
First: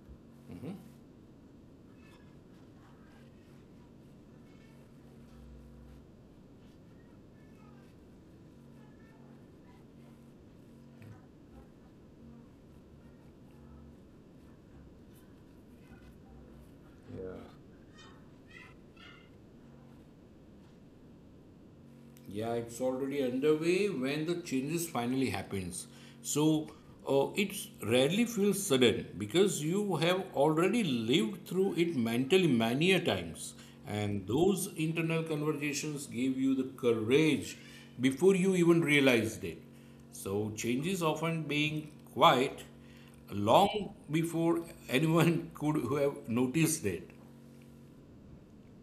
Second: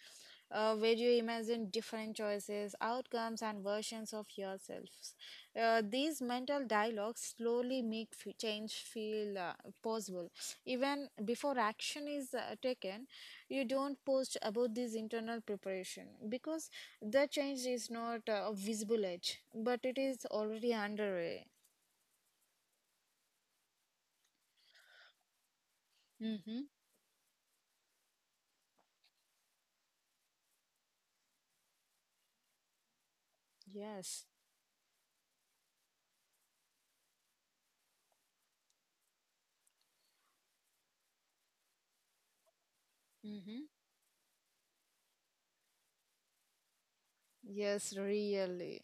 where you imagine different choices, outcomes, and versions of yourselves. These mental dialogues slowly make change feel possible even before action is taken. You don't post about this internal preparation because the change is not a visible edge, but it is already underway.
Yeah, it's already underway when the changes finally happens. So
Mm-hmm.
it rarely feels sudden because you have already lived through it mentally many a times,
Yes.
and those internal conversations give you the courage before you even realized it. So changes often being quiet
Mm-hmm.
long before anyone could have noticed it.
Yes, really.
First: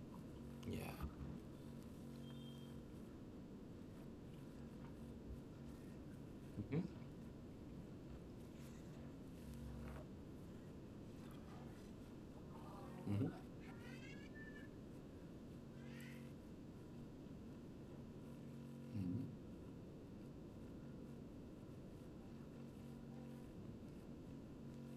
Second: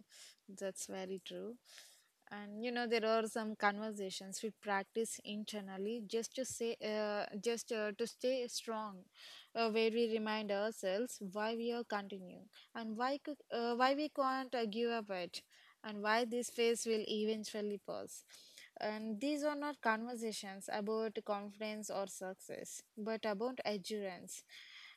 That's
Yeah.
very true. And you know, there are some conversations we practice internally just to say, just to stay strong, where we remind ourselves why we are continuing and why could, why we can't give up it, and why this phase will eventually pass. And these are not conversations about confidence or success, but about endurance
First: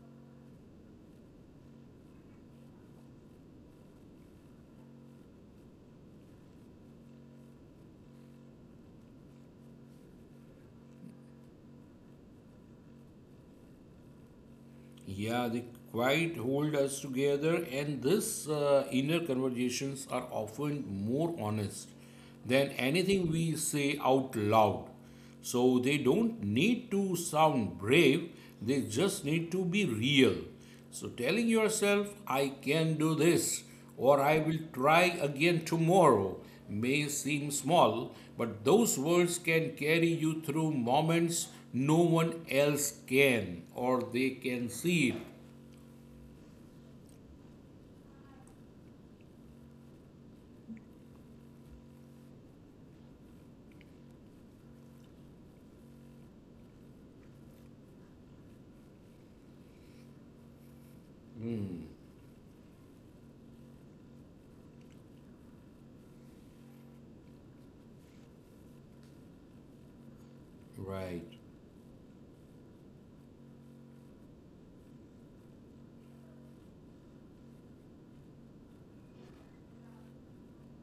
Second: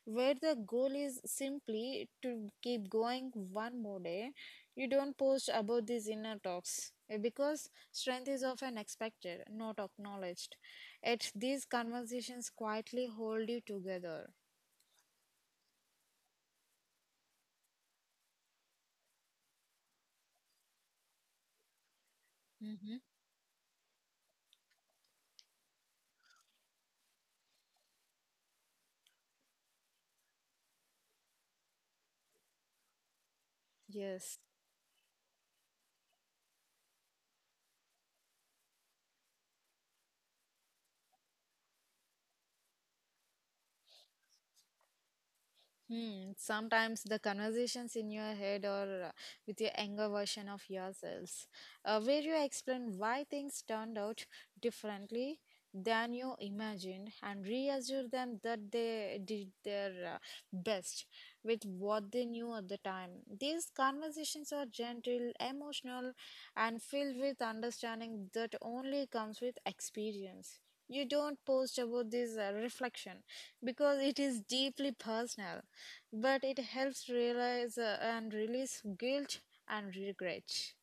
where the goal is simply to keep going one more day. You don't post about these inner talks eh, because strength is often expected, not acknowledged. Yet these conversations quietly hold you together.
Yeah, they quite hold us together, and this inner conversations are often more honest than
Hmm.
anything we say out loud. So they don't need to sound brave, they just need to be real. So telling yourself, I can do this, or I
Yes.
will try again tomorrow, may seem small, but those words can carry you through moments no one else can, or they can see it.
Hmm. Sometimes the conversations in your head or with your younger version of yourselves, where you explain why things turned out differently than you imagined and reassure them that they did their best with what they knew at the time. These conversations are gentle, emotional, and filled with understanding that only comes with experience. You don't
Right.
post about this reflection because it is deeply personal, but it helps realize and release guilt and regret.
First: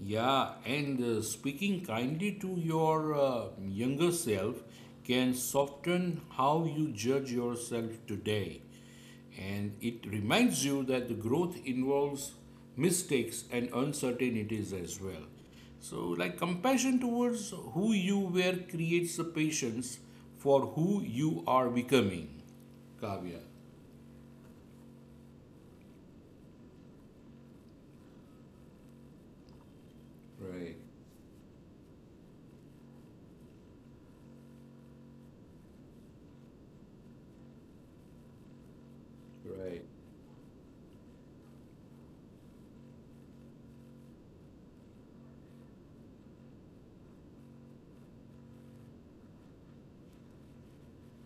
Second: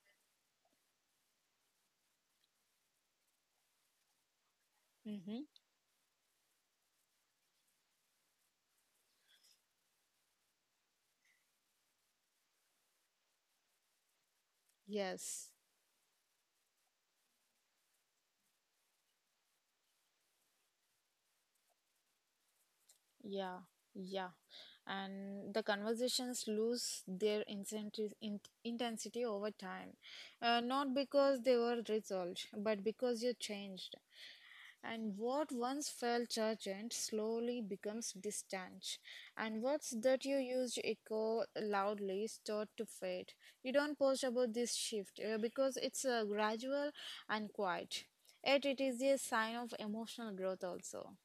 Yeah, and speaking kindly to your younger self can
Mm-hmm.
soften how you judge yourself today. And it reminds you that the growth involves mistakes and uncertainties as well.
Yes.
So, like compassion towards who you were creates a patience for who you are becoming, Kavya.
Yeah, yeah. And the conversations lose their intensity over time.
Right,
Not because they were resolved, but because you changed. And what once felt urgent slowly becomes distant, and
right.
words that you used to echo loudly start to fade. You don't post about this shift because it's gradual and quiet. Yet it is a sign of emotional growth also.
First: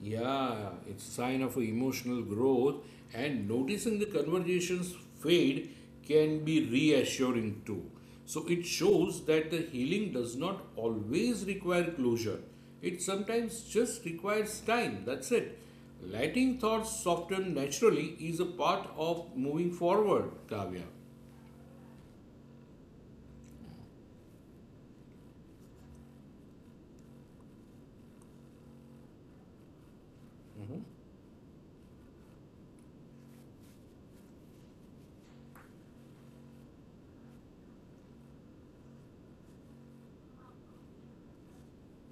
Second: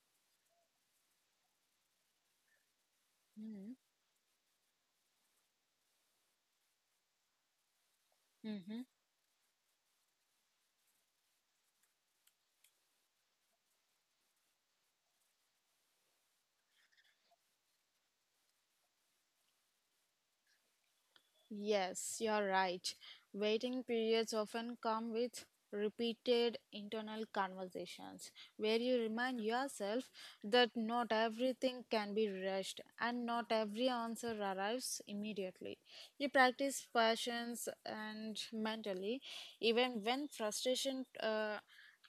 Yeah, it's sign of emotional growth and
Mhm.
noticing the conversations fade can be reassuring too. So it
Mhm.
shows that the healing does not always require closure. It sometimes just requires time. That's it. Letting thoughts soften naturally is a part of moving forward, Kavya.
Yes, you're right. Waiting periods often come with repeated internal conversations where you remind yourself that not everything can be rushed and not every answer arrives immediately. You practice patience and mentally, even when frustration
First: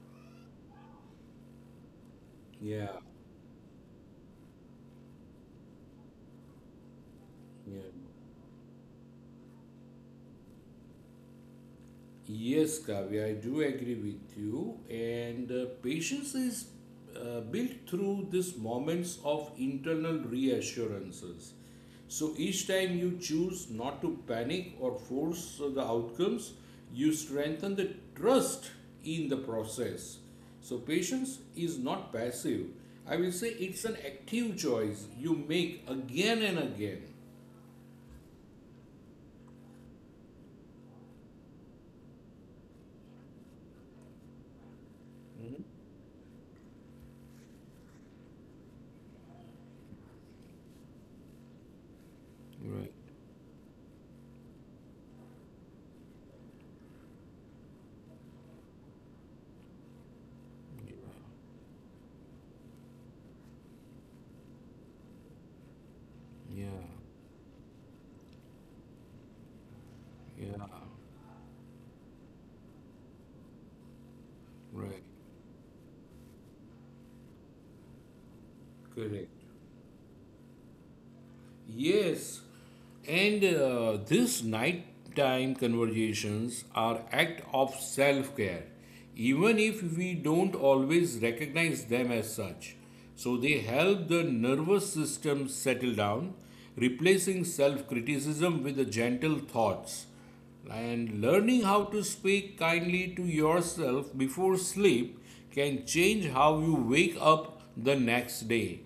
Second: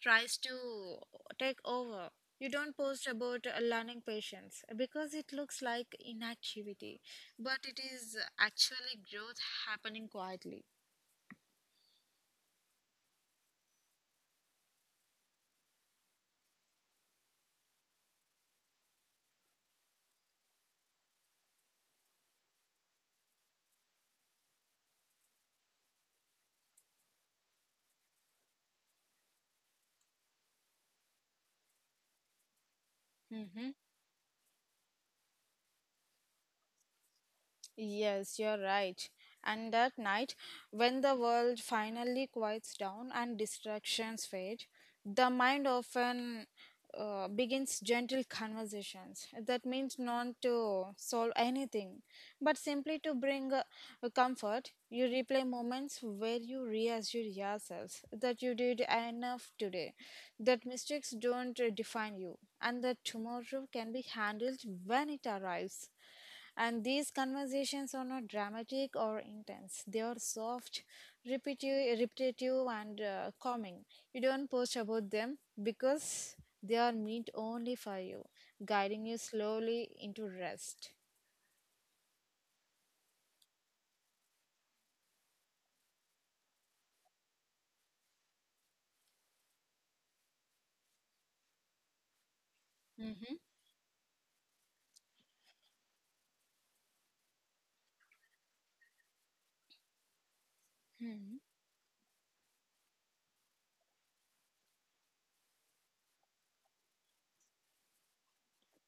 tries to take over. You don't
Yeah,
post about learning patience because it looks like inactivity, but it
yeah.
is actually growth happening quietly.
Yes, Kavya, I do agree with you. And patience is built through these moments of internal reassurances. So each time you choose not to panic or force the outcomes, you strengthen the trust in the process. So patience is not passive. I will say
Mhm.
it's an active choice you make again and again.
Yes, you're right. And that night, when the world finally quiets down and distractions fade, the mind
Mhm.
often begins gentle conversations. That means not to solve anything, but
Right.
simply to bring comfort. You replay moments where you reassure yourself that you did enough today, that mistakes don't define you, and that tomorrow can be handled when it arrives,
Yeah.
and these conversations are not dramatic or intense. They are
Yeah.
soft, repetitive and calming. You don't post
Right.
about them because they are meant only for you, guiding you
Correct.
slowly into rest.
Yes, and these nighttime conversations are act of self-care, even if we don't always recognize them as such. So they help the nervous system settle down, replacing self-criticism with the gentle thoughts. And
Mm-hmm.
learning how to speak kindly to yourself before sleep can change how you wake up the next day.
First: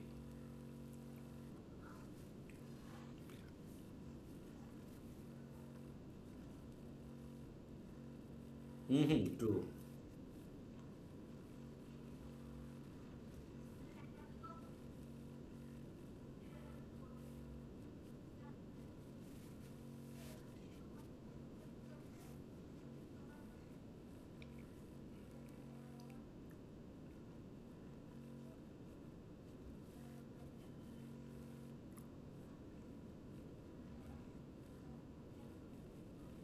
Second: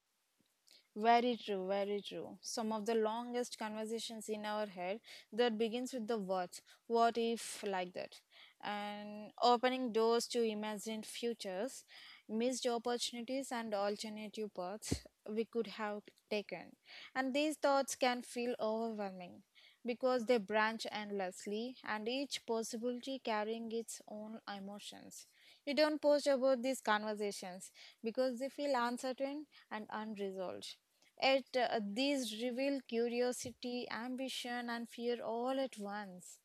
Very true, very true. Some of the longest conversations in our head that begins with the words, what if, like that, and
Mm-hmm, true.
opening doors to imagined futures, missed opportunities, and alternative paths we could have taken. And these thoughts can feel overwhelming because they branch endlessly and each possibility carrying its own emotions. You don't post about these conversations because they feel uncertain and unresolved. Yet these reveal curiosity, ambition, and fear all at once.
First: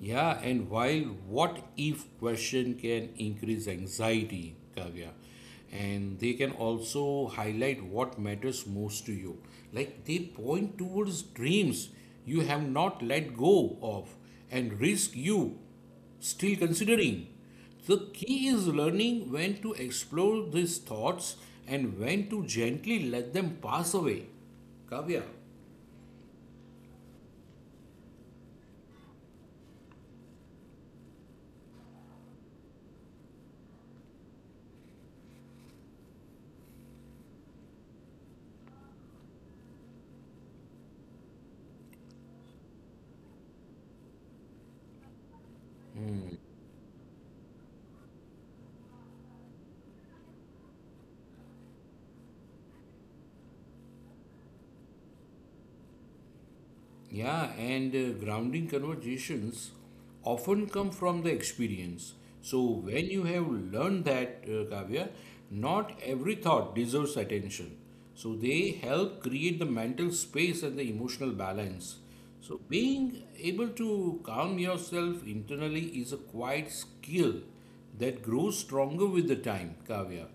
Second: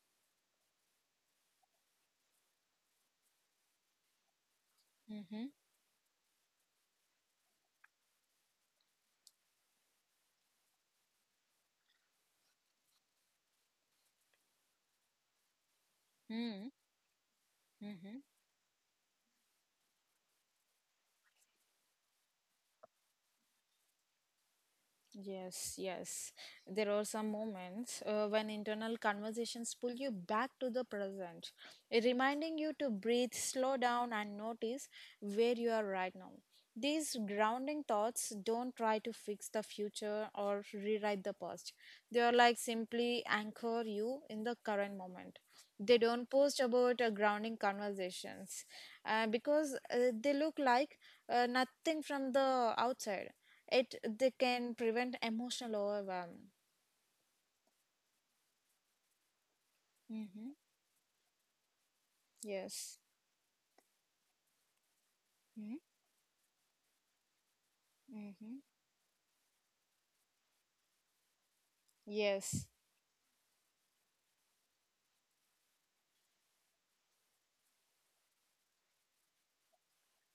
Yeah, and while what if question can increase anxiety, Kavya,
Mm-hmm.
and they can also highlight what matters most to you. Like they point towards dreams you have not let go of and risk you still
Mm-hmm.
considering. The
Mm-hmm.
key is learning when to explore these thoughts and when to gently let them pass away, Kavya.
Yes, yes. There are some moments when internal conversations pull you back to the present, reminding you to breathe, slow down, and notice where you are right now. These grounding thoughts don't try to fix the future or rewrite the past. They are like simply anchor you in the current moment. They don't post about grounding conversations because they look like nothing from the outside it they can prevent emotional overwhelm.
Yeah, and grounding conversations
Mm-hmm.
often come from the experience. So
Yes.
when you have learned that, Kavya, not every thought deserves attention. So
Mm-hmm.
they help create the mental space and the emotional balance. So
Yes,
being able to calm yourself internally is a quiet skill that grows stronger with the time, Kavya.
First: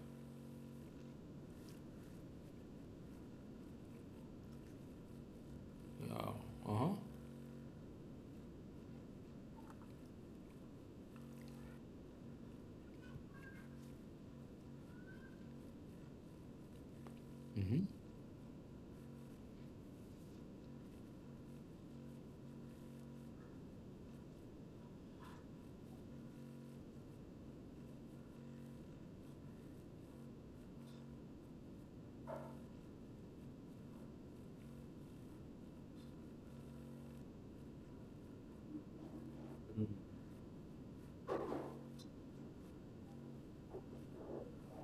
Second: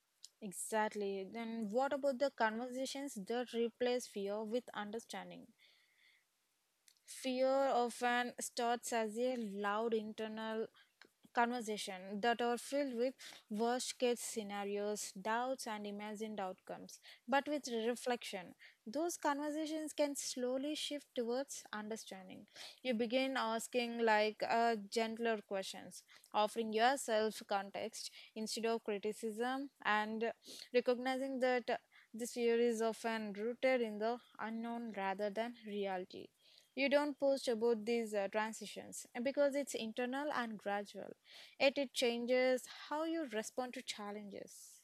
exactly. Then what about the conversations that replace fear with understanding?
Yeah. Uh-huh.
Fear often starts as a loud internal conversation that are filled with worst case scenarios, doubts, and imagined outcomes. But with reflection, those conversations can slowly shift towards understanding. You begin asking like gentler questions, offering yourself context instead of criticism, and recognizing that this fear is often rooted in the unknown rather than reality. You don't post about these transitions because it's internal and gradual. It changes how you respond to challenges.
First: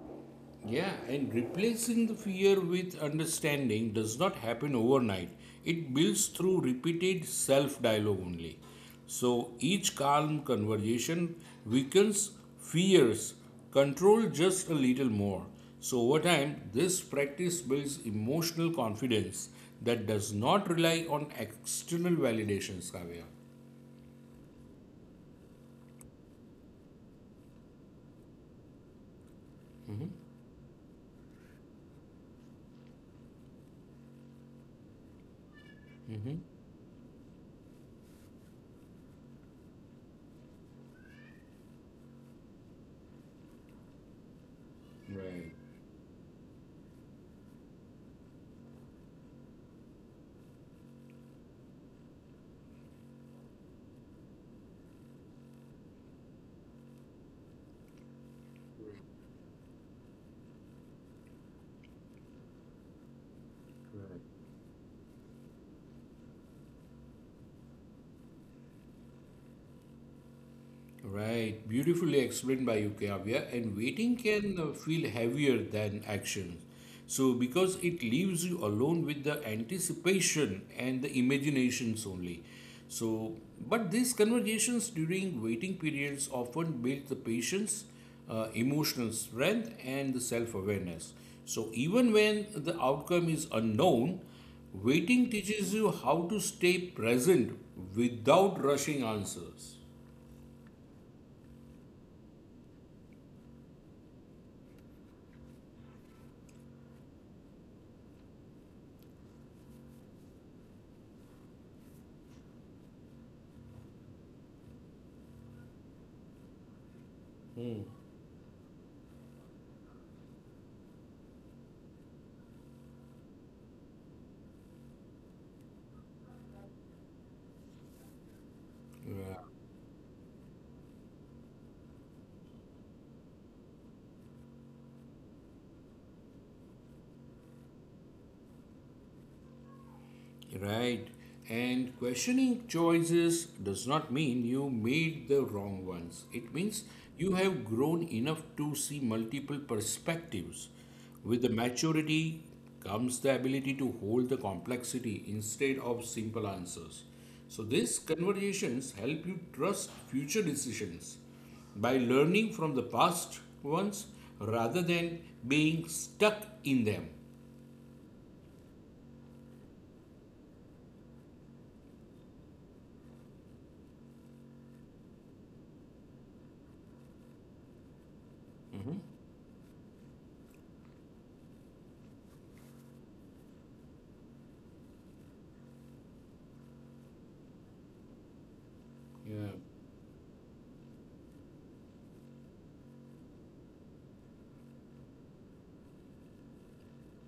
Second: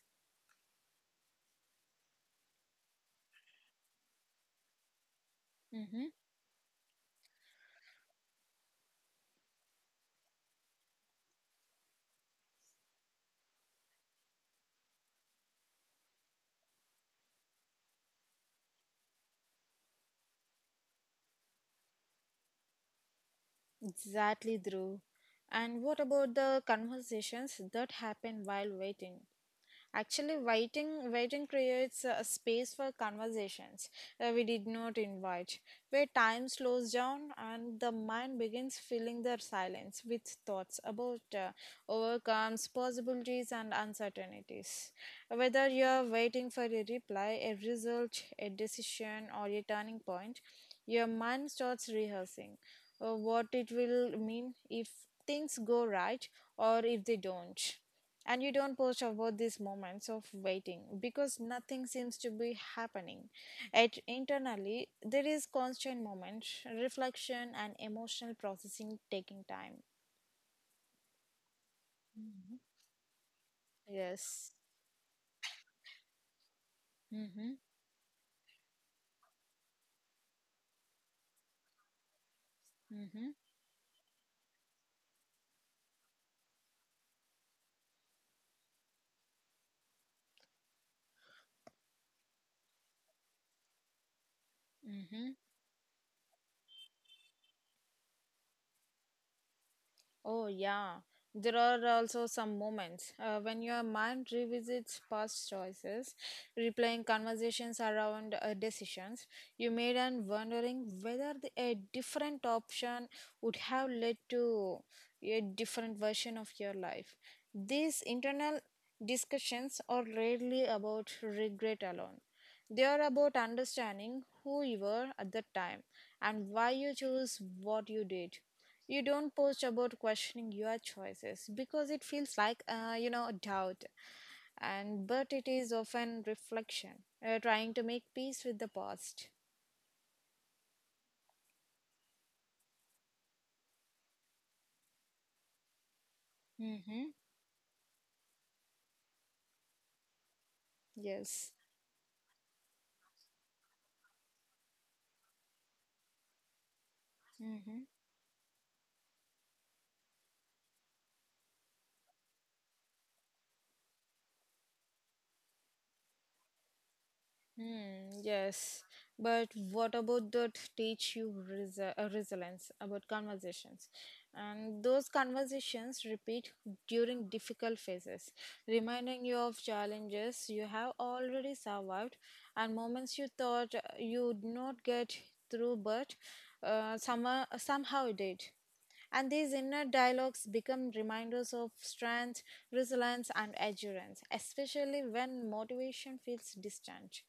Yeah, and replacing the fear with understanding does not happen overnight. It
Mm-hmm.
builds through repeated self dialogue only. So each calm conversation weakens fears, control just a little more. So over time, this practice builds emotional confidence that does not rely on external validations, Kavya.
Exactly, Dhruv. And what about the conversations that happen while waiting? Actually, writing creates a space for conversations we did not invite, where
Mm-hmm.
time slows down and the mind begins filling the silence with thoughts about overcomes, possibilities, and uncertainties.
Right,
Whether you are waiting for a reply, a result, a decision, or a turning point, your mind starts rehearsing what it will mean if things go right or if they don't, and you don't post about these moments of waiting because nothing seems to be happening. At
right.
internally there is constant moment reflection and emotional processing taking time.
Right, beautifully
Mhm.
explained by you, Kavya. And waiting
Yes.
can feel heavier than action. So,
Mm-hmm.
because it leaves you alone with the anticipation and the imaginations only.
Mm-hmm.
So, but these conversations during waiting periods often build the patience, emotional strength, and the self awareness. So, even when the outcome is unknown, waiting
Mm-hmm.
teaches you how to stay present without rushing answers.
Oh, yeah. There are also some moments when your mind revisits past choices, replaying conversations around decisions you made and wondering whether a different option would have led to a different version of your life. These internal discussions are rarely about regret alone. They are about understanding who you were at the time and why you chose what you did. You don't
Right.
post about questioning your choices because it feels like you know a doubt, and but it is often reflection trying to make peace with the past.
Right. And questioning choices does not mean you made the wrong ones. It means
Mm-hmm.
you have grown enough to see multiple perspectives. With the
Yes.
maturity comes the ability to hold the complexity instead of simple answers. So
Mhm.
these conversations help you trust future decisions by learning from the past ones rather than being stuck in them.
Hmm, yes, but what about that teach you resilience about conversations? And those conversations repeat during difficult phases,
Mhm.
reminding you of challenges you have already survived and moments you thought you would not get through, but somehow, somehow did. And
Yeah,
these inner dialogues become reminders of strength, resilience, and endurance, especially when motivation feels distant.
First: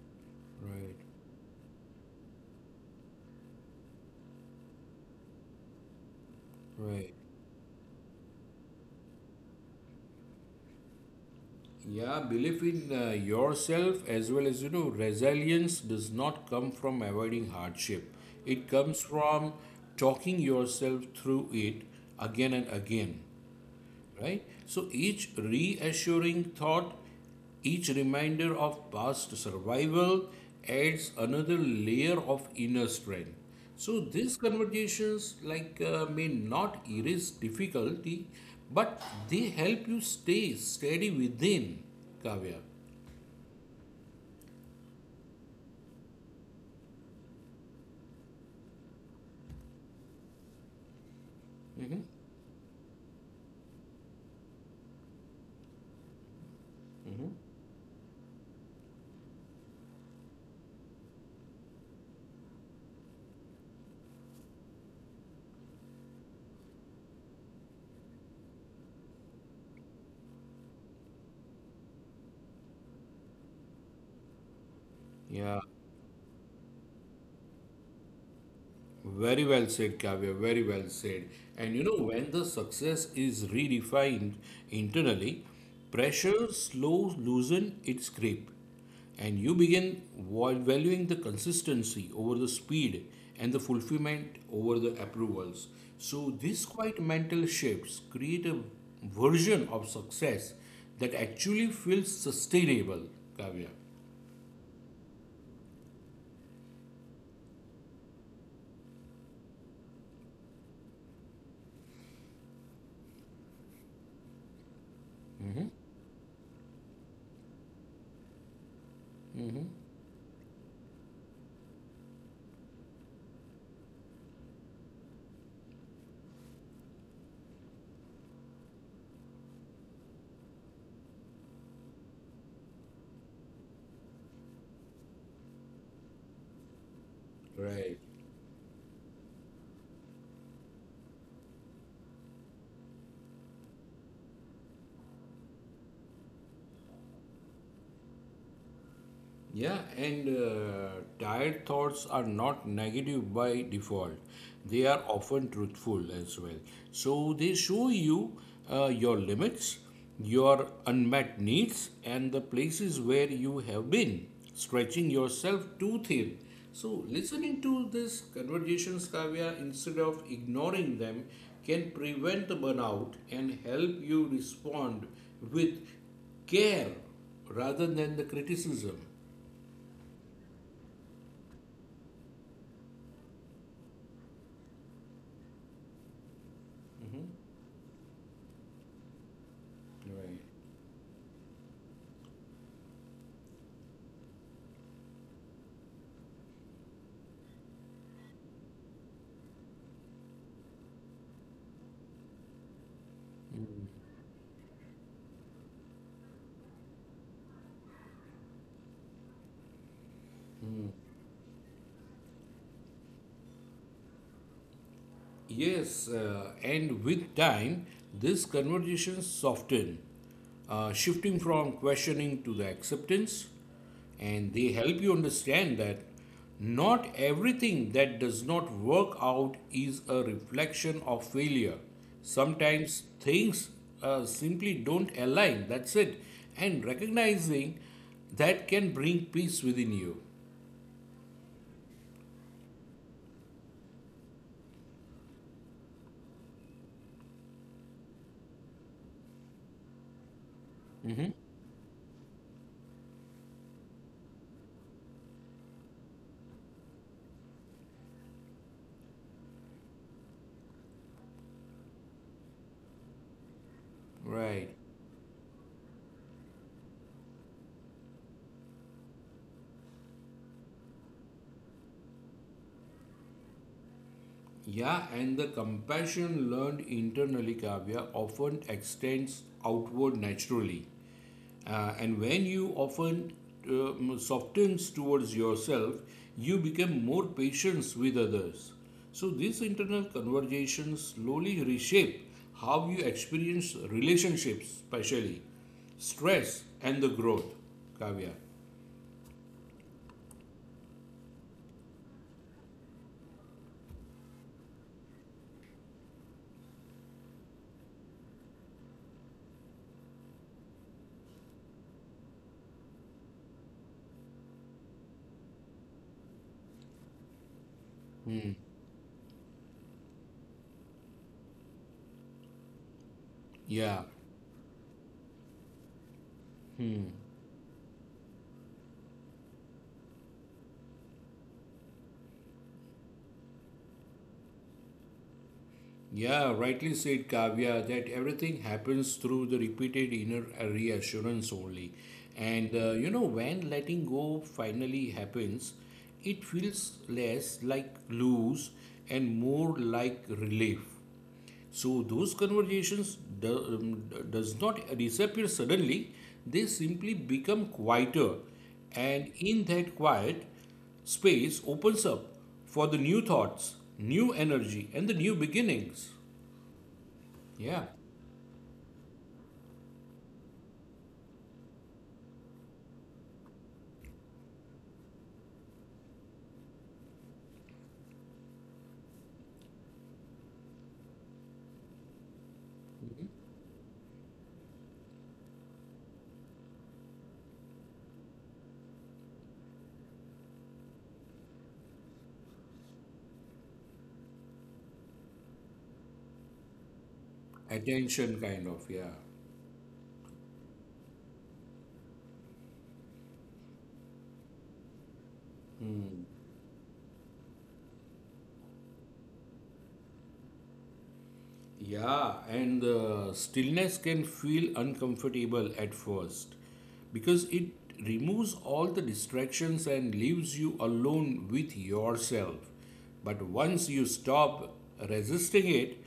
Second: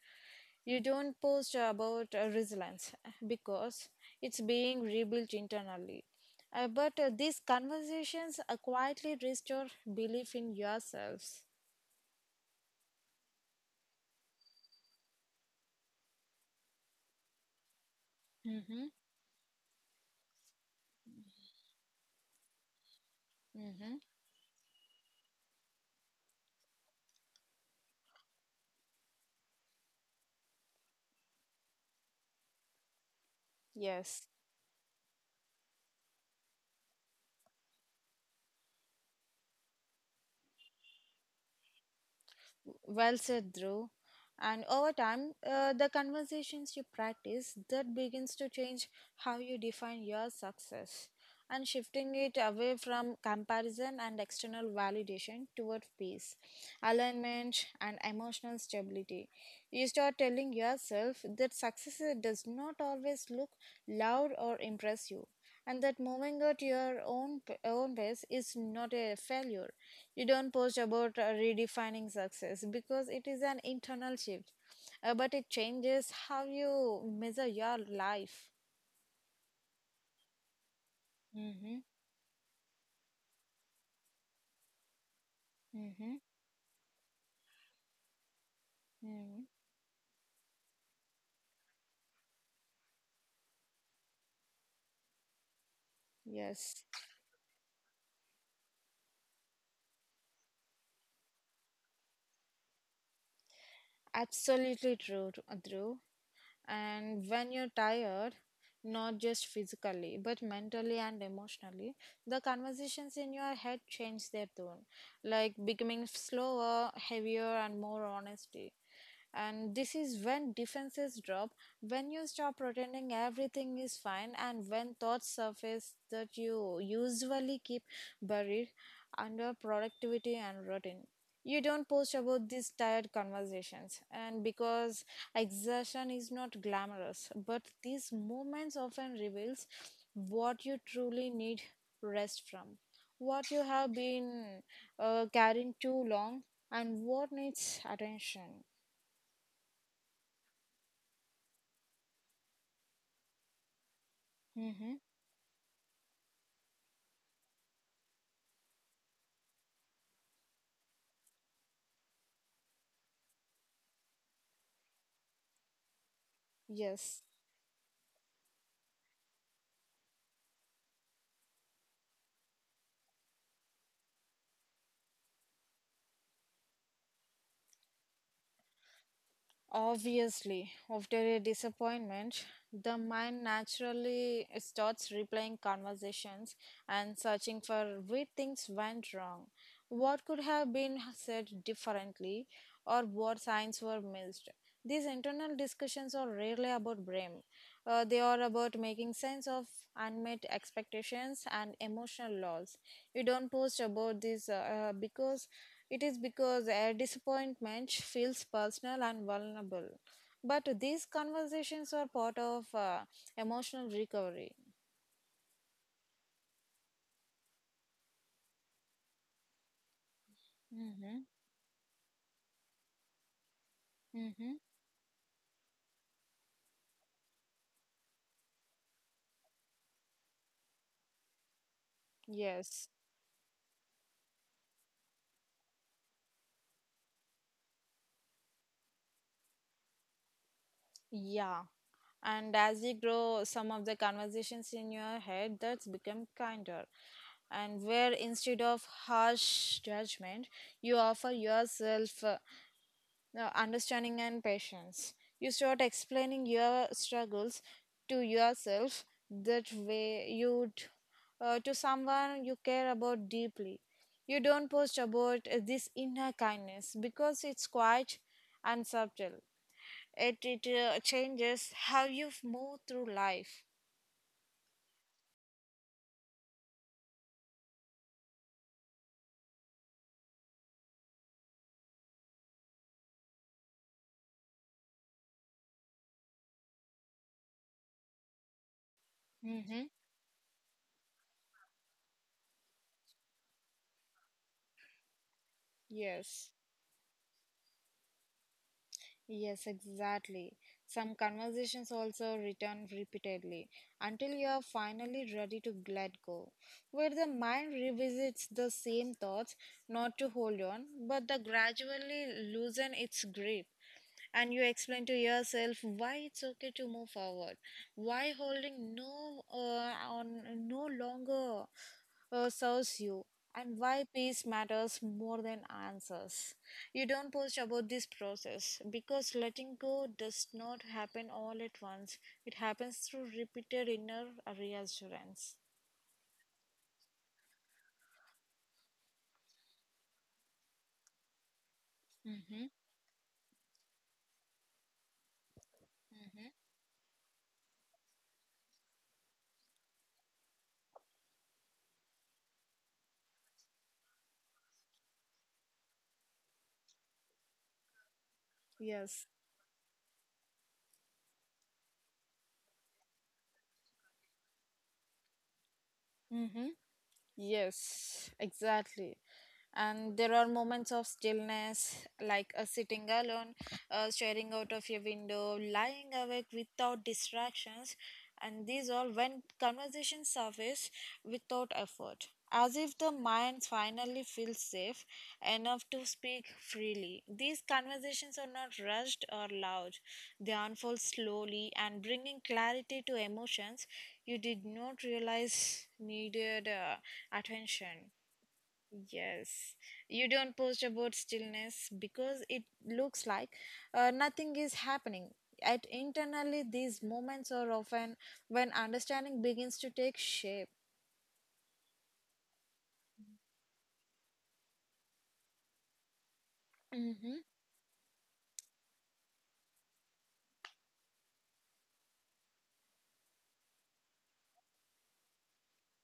You
right,
don't post about resilience because it's being rebuilt internally. But
right.
these conversations quietly restore belief in yourselves.
Yeah, belief in yourself as well as you know, resilience does not come from avoiding hardship. It
Mm-hmm.
comes from talking yourself through it again and again,
Mm-hmm.
right? So each reassuring thought, each reminder of past survival adds another layer of inner strength. So
Yes.
these conversations like may not erase difficulty, but they help you stay steady within, Kavya.
Well said, Drew. And over time, the conversations you practice that begins to change how you define your success and shifting it away from comparison and external validation toward peace, alignment, and emotional stability. You start telling yourself that success does not always look loud or impress you. And that moving at your own pace is not a failure. You don't post about redefining success because it is an internal shift. But it
Yeah.
changes how you measure your life.
Very well said, Kavya. Very well said. And
Mm-hmm.
you know, when the success is redefined internally,
Mm-hmm.
pressure slows loosen its grip, and you begin valuing the consistency over the speed and the fulfillment over the approvals. So these
Yes,
quiet mental shifts create a version of success that actually feels sustainable, Kavya.
absolutely true, Drew. And when you're tired, not just physically, but mentally and emotionally, the conversations in your head change their tone, like
Mm-hmm.
becoming slower, heavier, and more honesty.
Mm-hmm.
And this is when defenses drop, when you stop pretending everything is fine, and when thoughts surface that you usually keep buried under productivity and routine. You don't post about these tired conversations, and because exertion is not glamorous, but
Right.
these moments often reveals what you truly need rest from, what you have been carrying too long, and what needs attention.
Yeah, and tired thoughts are not negative by default. They are
Hmm.
often truthful as well. So they show you your limits, your unmet needs, and the places where you have been stretching yourself too thin. So
Yes.
listening to these conversations, Kavya, instead of ignoring them, can prevent the burnout and help you respond with care rather than the criticism.
Obviously, after a disappointment, the mind naturally starts replaying conversations and searching for where things went wrong, what
Right.
could have been said differently, or what signs were missed. These internal discussions are rarely about blame. They are about making sense of unmet expectations and emotional loss. We don't post about this because it is because a disappointment feels personal and vulnerable, but these conversations are part of emotional recovery.
Yes, and with time, this conversation soften,
Mm-hmm.
shifting from questioning to the acceptance, and
Mm-hmm.
they help you understand that not everything that does not work out is a reflection of failure.
Yes.
Sometimes things simply don't align. That's it, and recognizing that can bring peace within you.
Yeah, and as you grow some of the conversations in your head that's become kinder, and where instead of harsh judgment you offer
Hmm.
yourself no, understanding and patience. You start explaining your struggles to yourself that way to someone you care about deeply. You don't
Right.
post about this inner kindness because it's quiet and subtle. It changes how you move through life.
Yeah, and the compassion learned internally, Kavya, often extends outward naturally. And when you often softens towards yourself, you become more patient with others. So these
Mm-hmm.
internal conversations slowly reshape how you experience relationships, especially
Yes.
stress and the growth, Kavya.
Yes, exactly. Some conversations also return repeatedly until you are finally ready to let go, where the mind revisits the same thoughts, not to hold on, but the gradually loosen its grip, and you explain to yourself why it's okay to move forward, why
Hmm.
holding on no longer serves you, and
Yeah.
why peace matters more than answers. You don't post about this process because letting go does not happen all at once, it happens through repeated inner reassurance.
Yeah, rightly said Kavya that everything happens through the repeated inner reassurance only.
Mm-hmm.
And you know, when letting go finally happens, it feels less like lose and more like relief. So those conversations do, does not disappear suddenly, they simply become quieter.
Yes.
And in that quiet, space opens up for the new thoughts, new energy, and the new beginnings.
Mm-hmm.
Yeah.
Yes, exactly. And there are moments of stillness like sitting alone, staring out of your window, lying awake without distractions, and these all when conversations surface without effort, as if the
Mhm.
mind finally feels safe enough to speak freely. These conversations are not rushed or loud, they unfold slowly and bringing clarity to emotions you did not realize needed attention.
Attention, kind of. Yeah.
Yes, you don't post about stillness because it looks like nothing is happening. At
Hmm.
internally, these moments are often when understanding begins to take shape.
Yeah, and the stillness can feel uncomfortable at first
Mm-hmm.
because it removes all the distractions and leaves you alone with yourself. But once you stop resisting it,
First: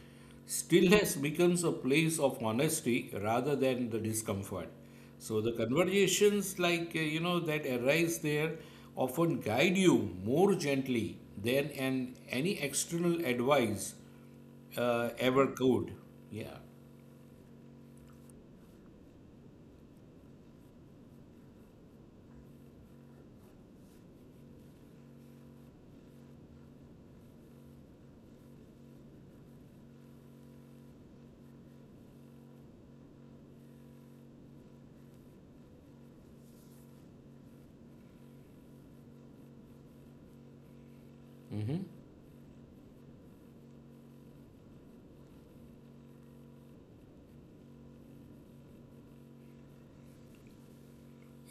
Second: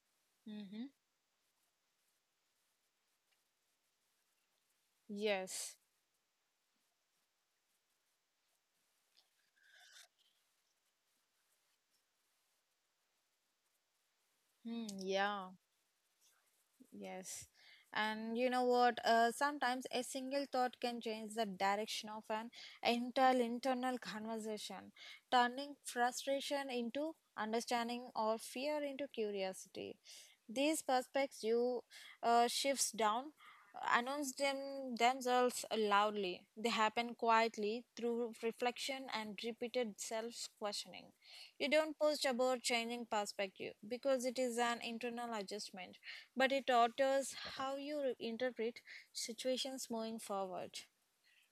Mm-hmm.
stillness becomes a place of honesty rather than the discomfort. So the
Yes.
conversations like you know that arise there often guide you more gently than an any external advice
Hmm.
ever
Yeah.
could. Yeah,
Yes. And you know what? Sometimes a single thought can change the direction of an entire internal conversation, turning frustration into understanding or fear into curiosity. These prospects you shifts down announce them themselves loudly. They happen quietly through reflection and repeated self-questioning. You don't post about changing perspective because it is an internal adjustment, but it alters how you interpret situations moving forward.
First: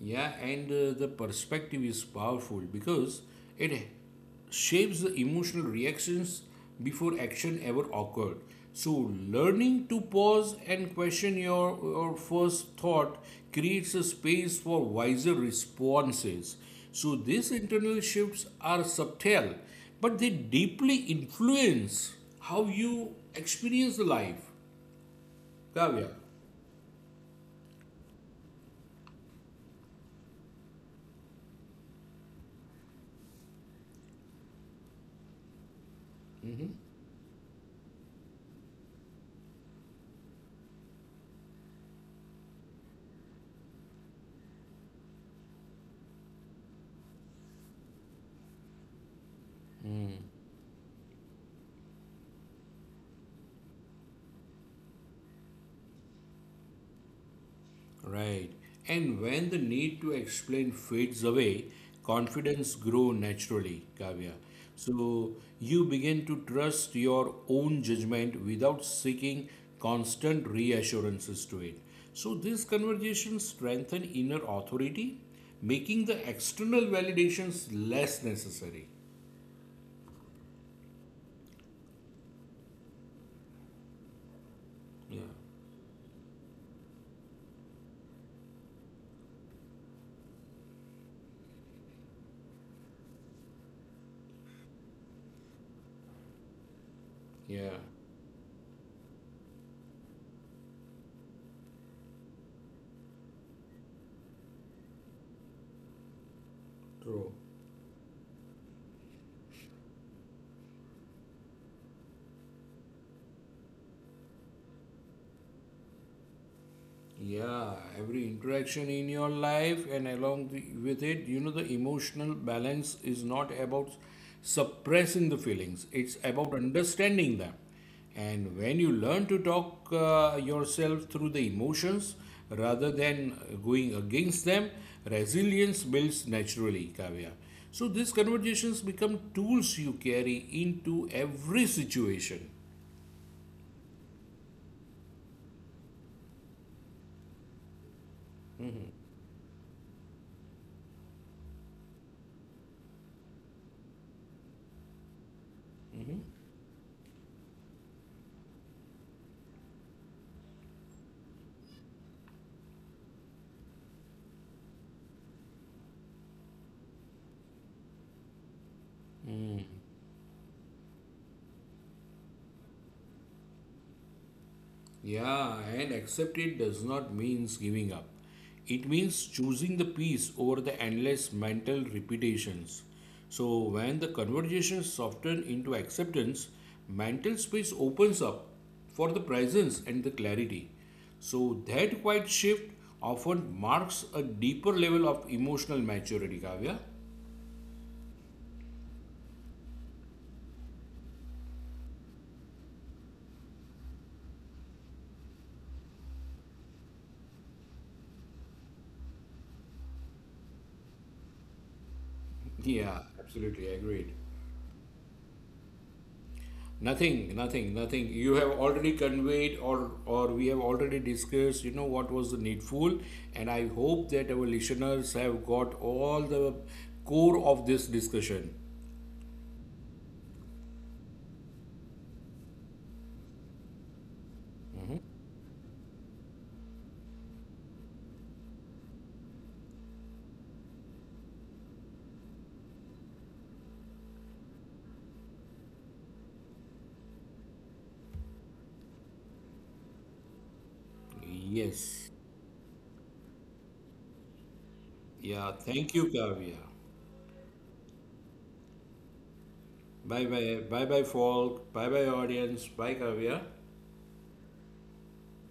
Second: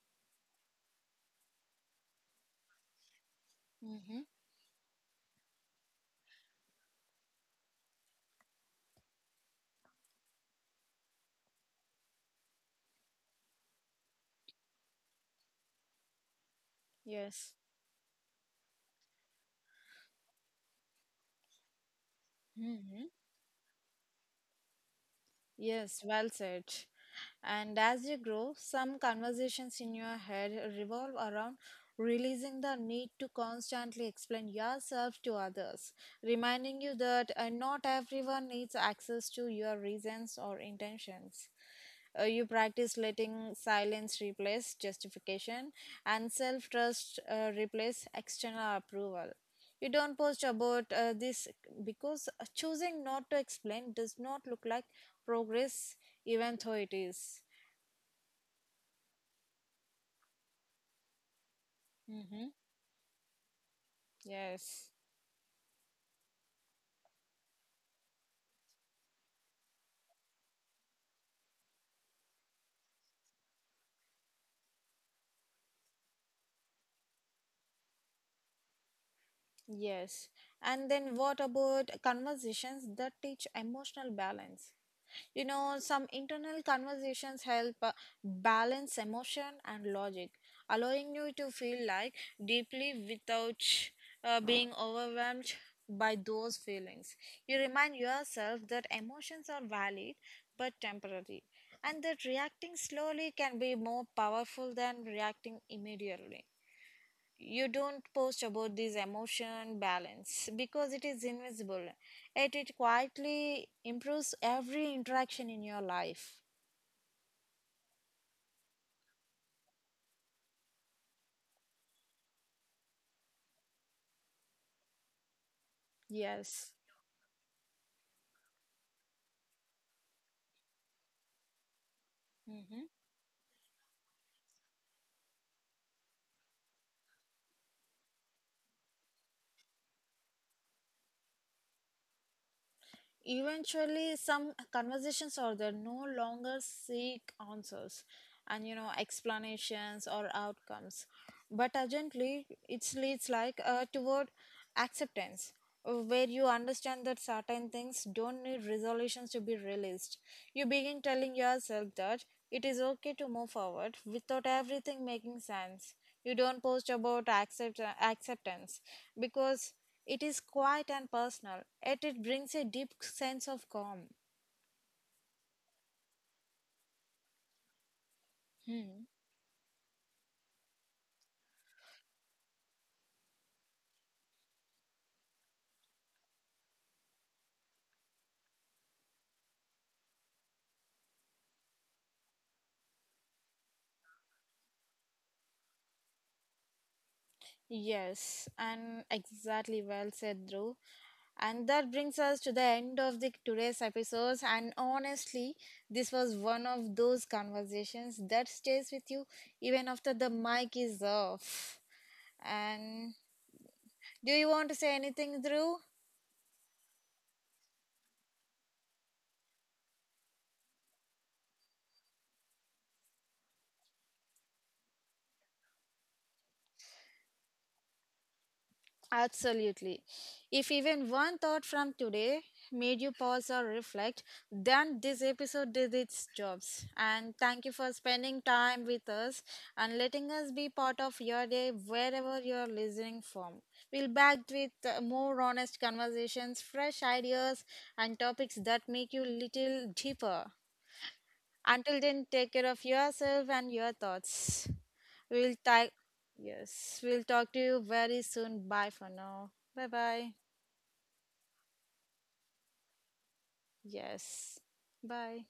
yeah, and the perspective is powerful because it
Mm-hmm.
shapes the emotional reactions before action ever occurred. So, learning to pause and question your first thought creates a space for wiser responses. So, these
Yes.
internal shifts are subtle, but they deeply influence how
Mhm.
you experience life,
Yes,
Kavya.
well said. And as you grow, some conversations in your head revolve around releasing the need to constantly explain yourself to others, reminding you that not everyone needs access to your reasons or intentions. You practice letting silence replace justification and self trust replace external approval. You don't post about this because choosing not to explain does not look like progress, even though it is.
Right. And when the need to explain fades away,
Mm-hmm.
confidence grow naturally, Kavya.
Yes.
So you begin to trust your own judgment without seeking constant reassurances to it. So these conversations strengthen inner authority, making the external validations less necessary.
Yes. And then, what about conversations that teach emotional balance?
Yeah.
You know, some internal conversations help balance emotion and logic, allowing you to feel like deeply without being overwhelmed by those feelings. You
Yeah.
remind yourself that emotions are valid but temporary, and that reacting slowly can be more powerful than reacting immediately.
True.
You don't post about this emotion balance because it is invisible, yet it quietly improves every interaction in your life.
Yeah, every interaction in your life and along the, with it, you know, the emotional balance is not about suppressing the feelings, it's about
Yes.
understanding them. And when you learn to talk yourself through the emotions
Mhm.
rather than going against them, resilience builds naturally, Kavya. So these conversations become tools you carry into every situation.
Eventually some conversations are there no longer seek answers and you know explanations or outcomes, but urgently it leads like toward acceptance, where you understand that certain things don't need resolutions to be released. You begin telling yourself that it is okay to move forward without everything making sense. You don't post about acceptance because it is quiet and personal, yet it brings a deep sense of calm.
Yeah, and accept it does not means giving up. It
Hmm.
means choosing the peace over the endless mental repetitions. So when the conversation softens into acceptance, mental space opens up for the presence and the clarity. So that quiet shift often marks a deeper level of emotional maturity, Kavya.
Yes, and exactly well said, Dhruv. And that brings us to the end of the today's episodes. And honestly, this was one of those conversations that stays with you even after the mic is off.
Yeah,
And
absolutely agreed.
do you want to say anything, Dhruv?
Nothing, nothing, nothing. You have already conveyed or we have already discussed, you know, what was the needful. And I hope that our listeners have got all the core of this discussion.
Absolutely. If even one thought from today made you pause or reflect, then this episode did its jobs. And thank you for spending time with us and letting us be part of your day wherever you are listening from. We'll back with more honest conversations, fresh ideas, and topics that make you little deeper. Until
Yes.
then, take care of yourself and your thoughts.
Yeah.
We'll talk.
Thank you, Kavya.
Yes, we'll talk to you very soon. Bye for now. Bye
Bye
bye.
bye. Bye bye, folk. Bye bye, audience. Bye, Kavya.
Yes. Bye.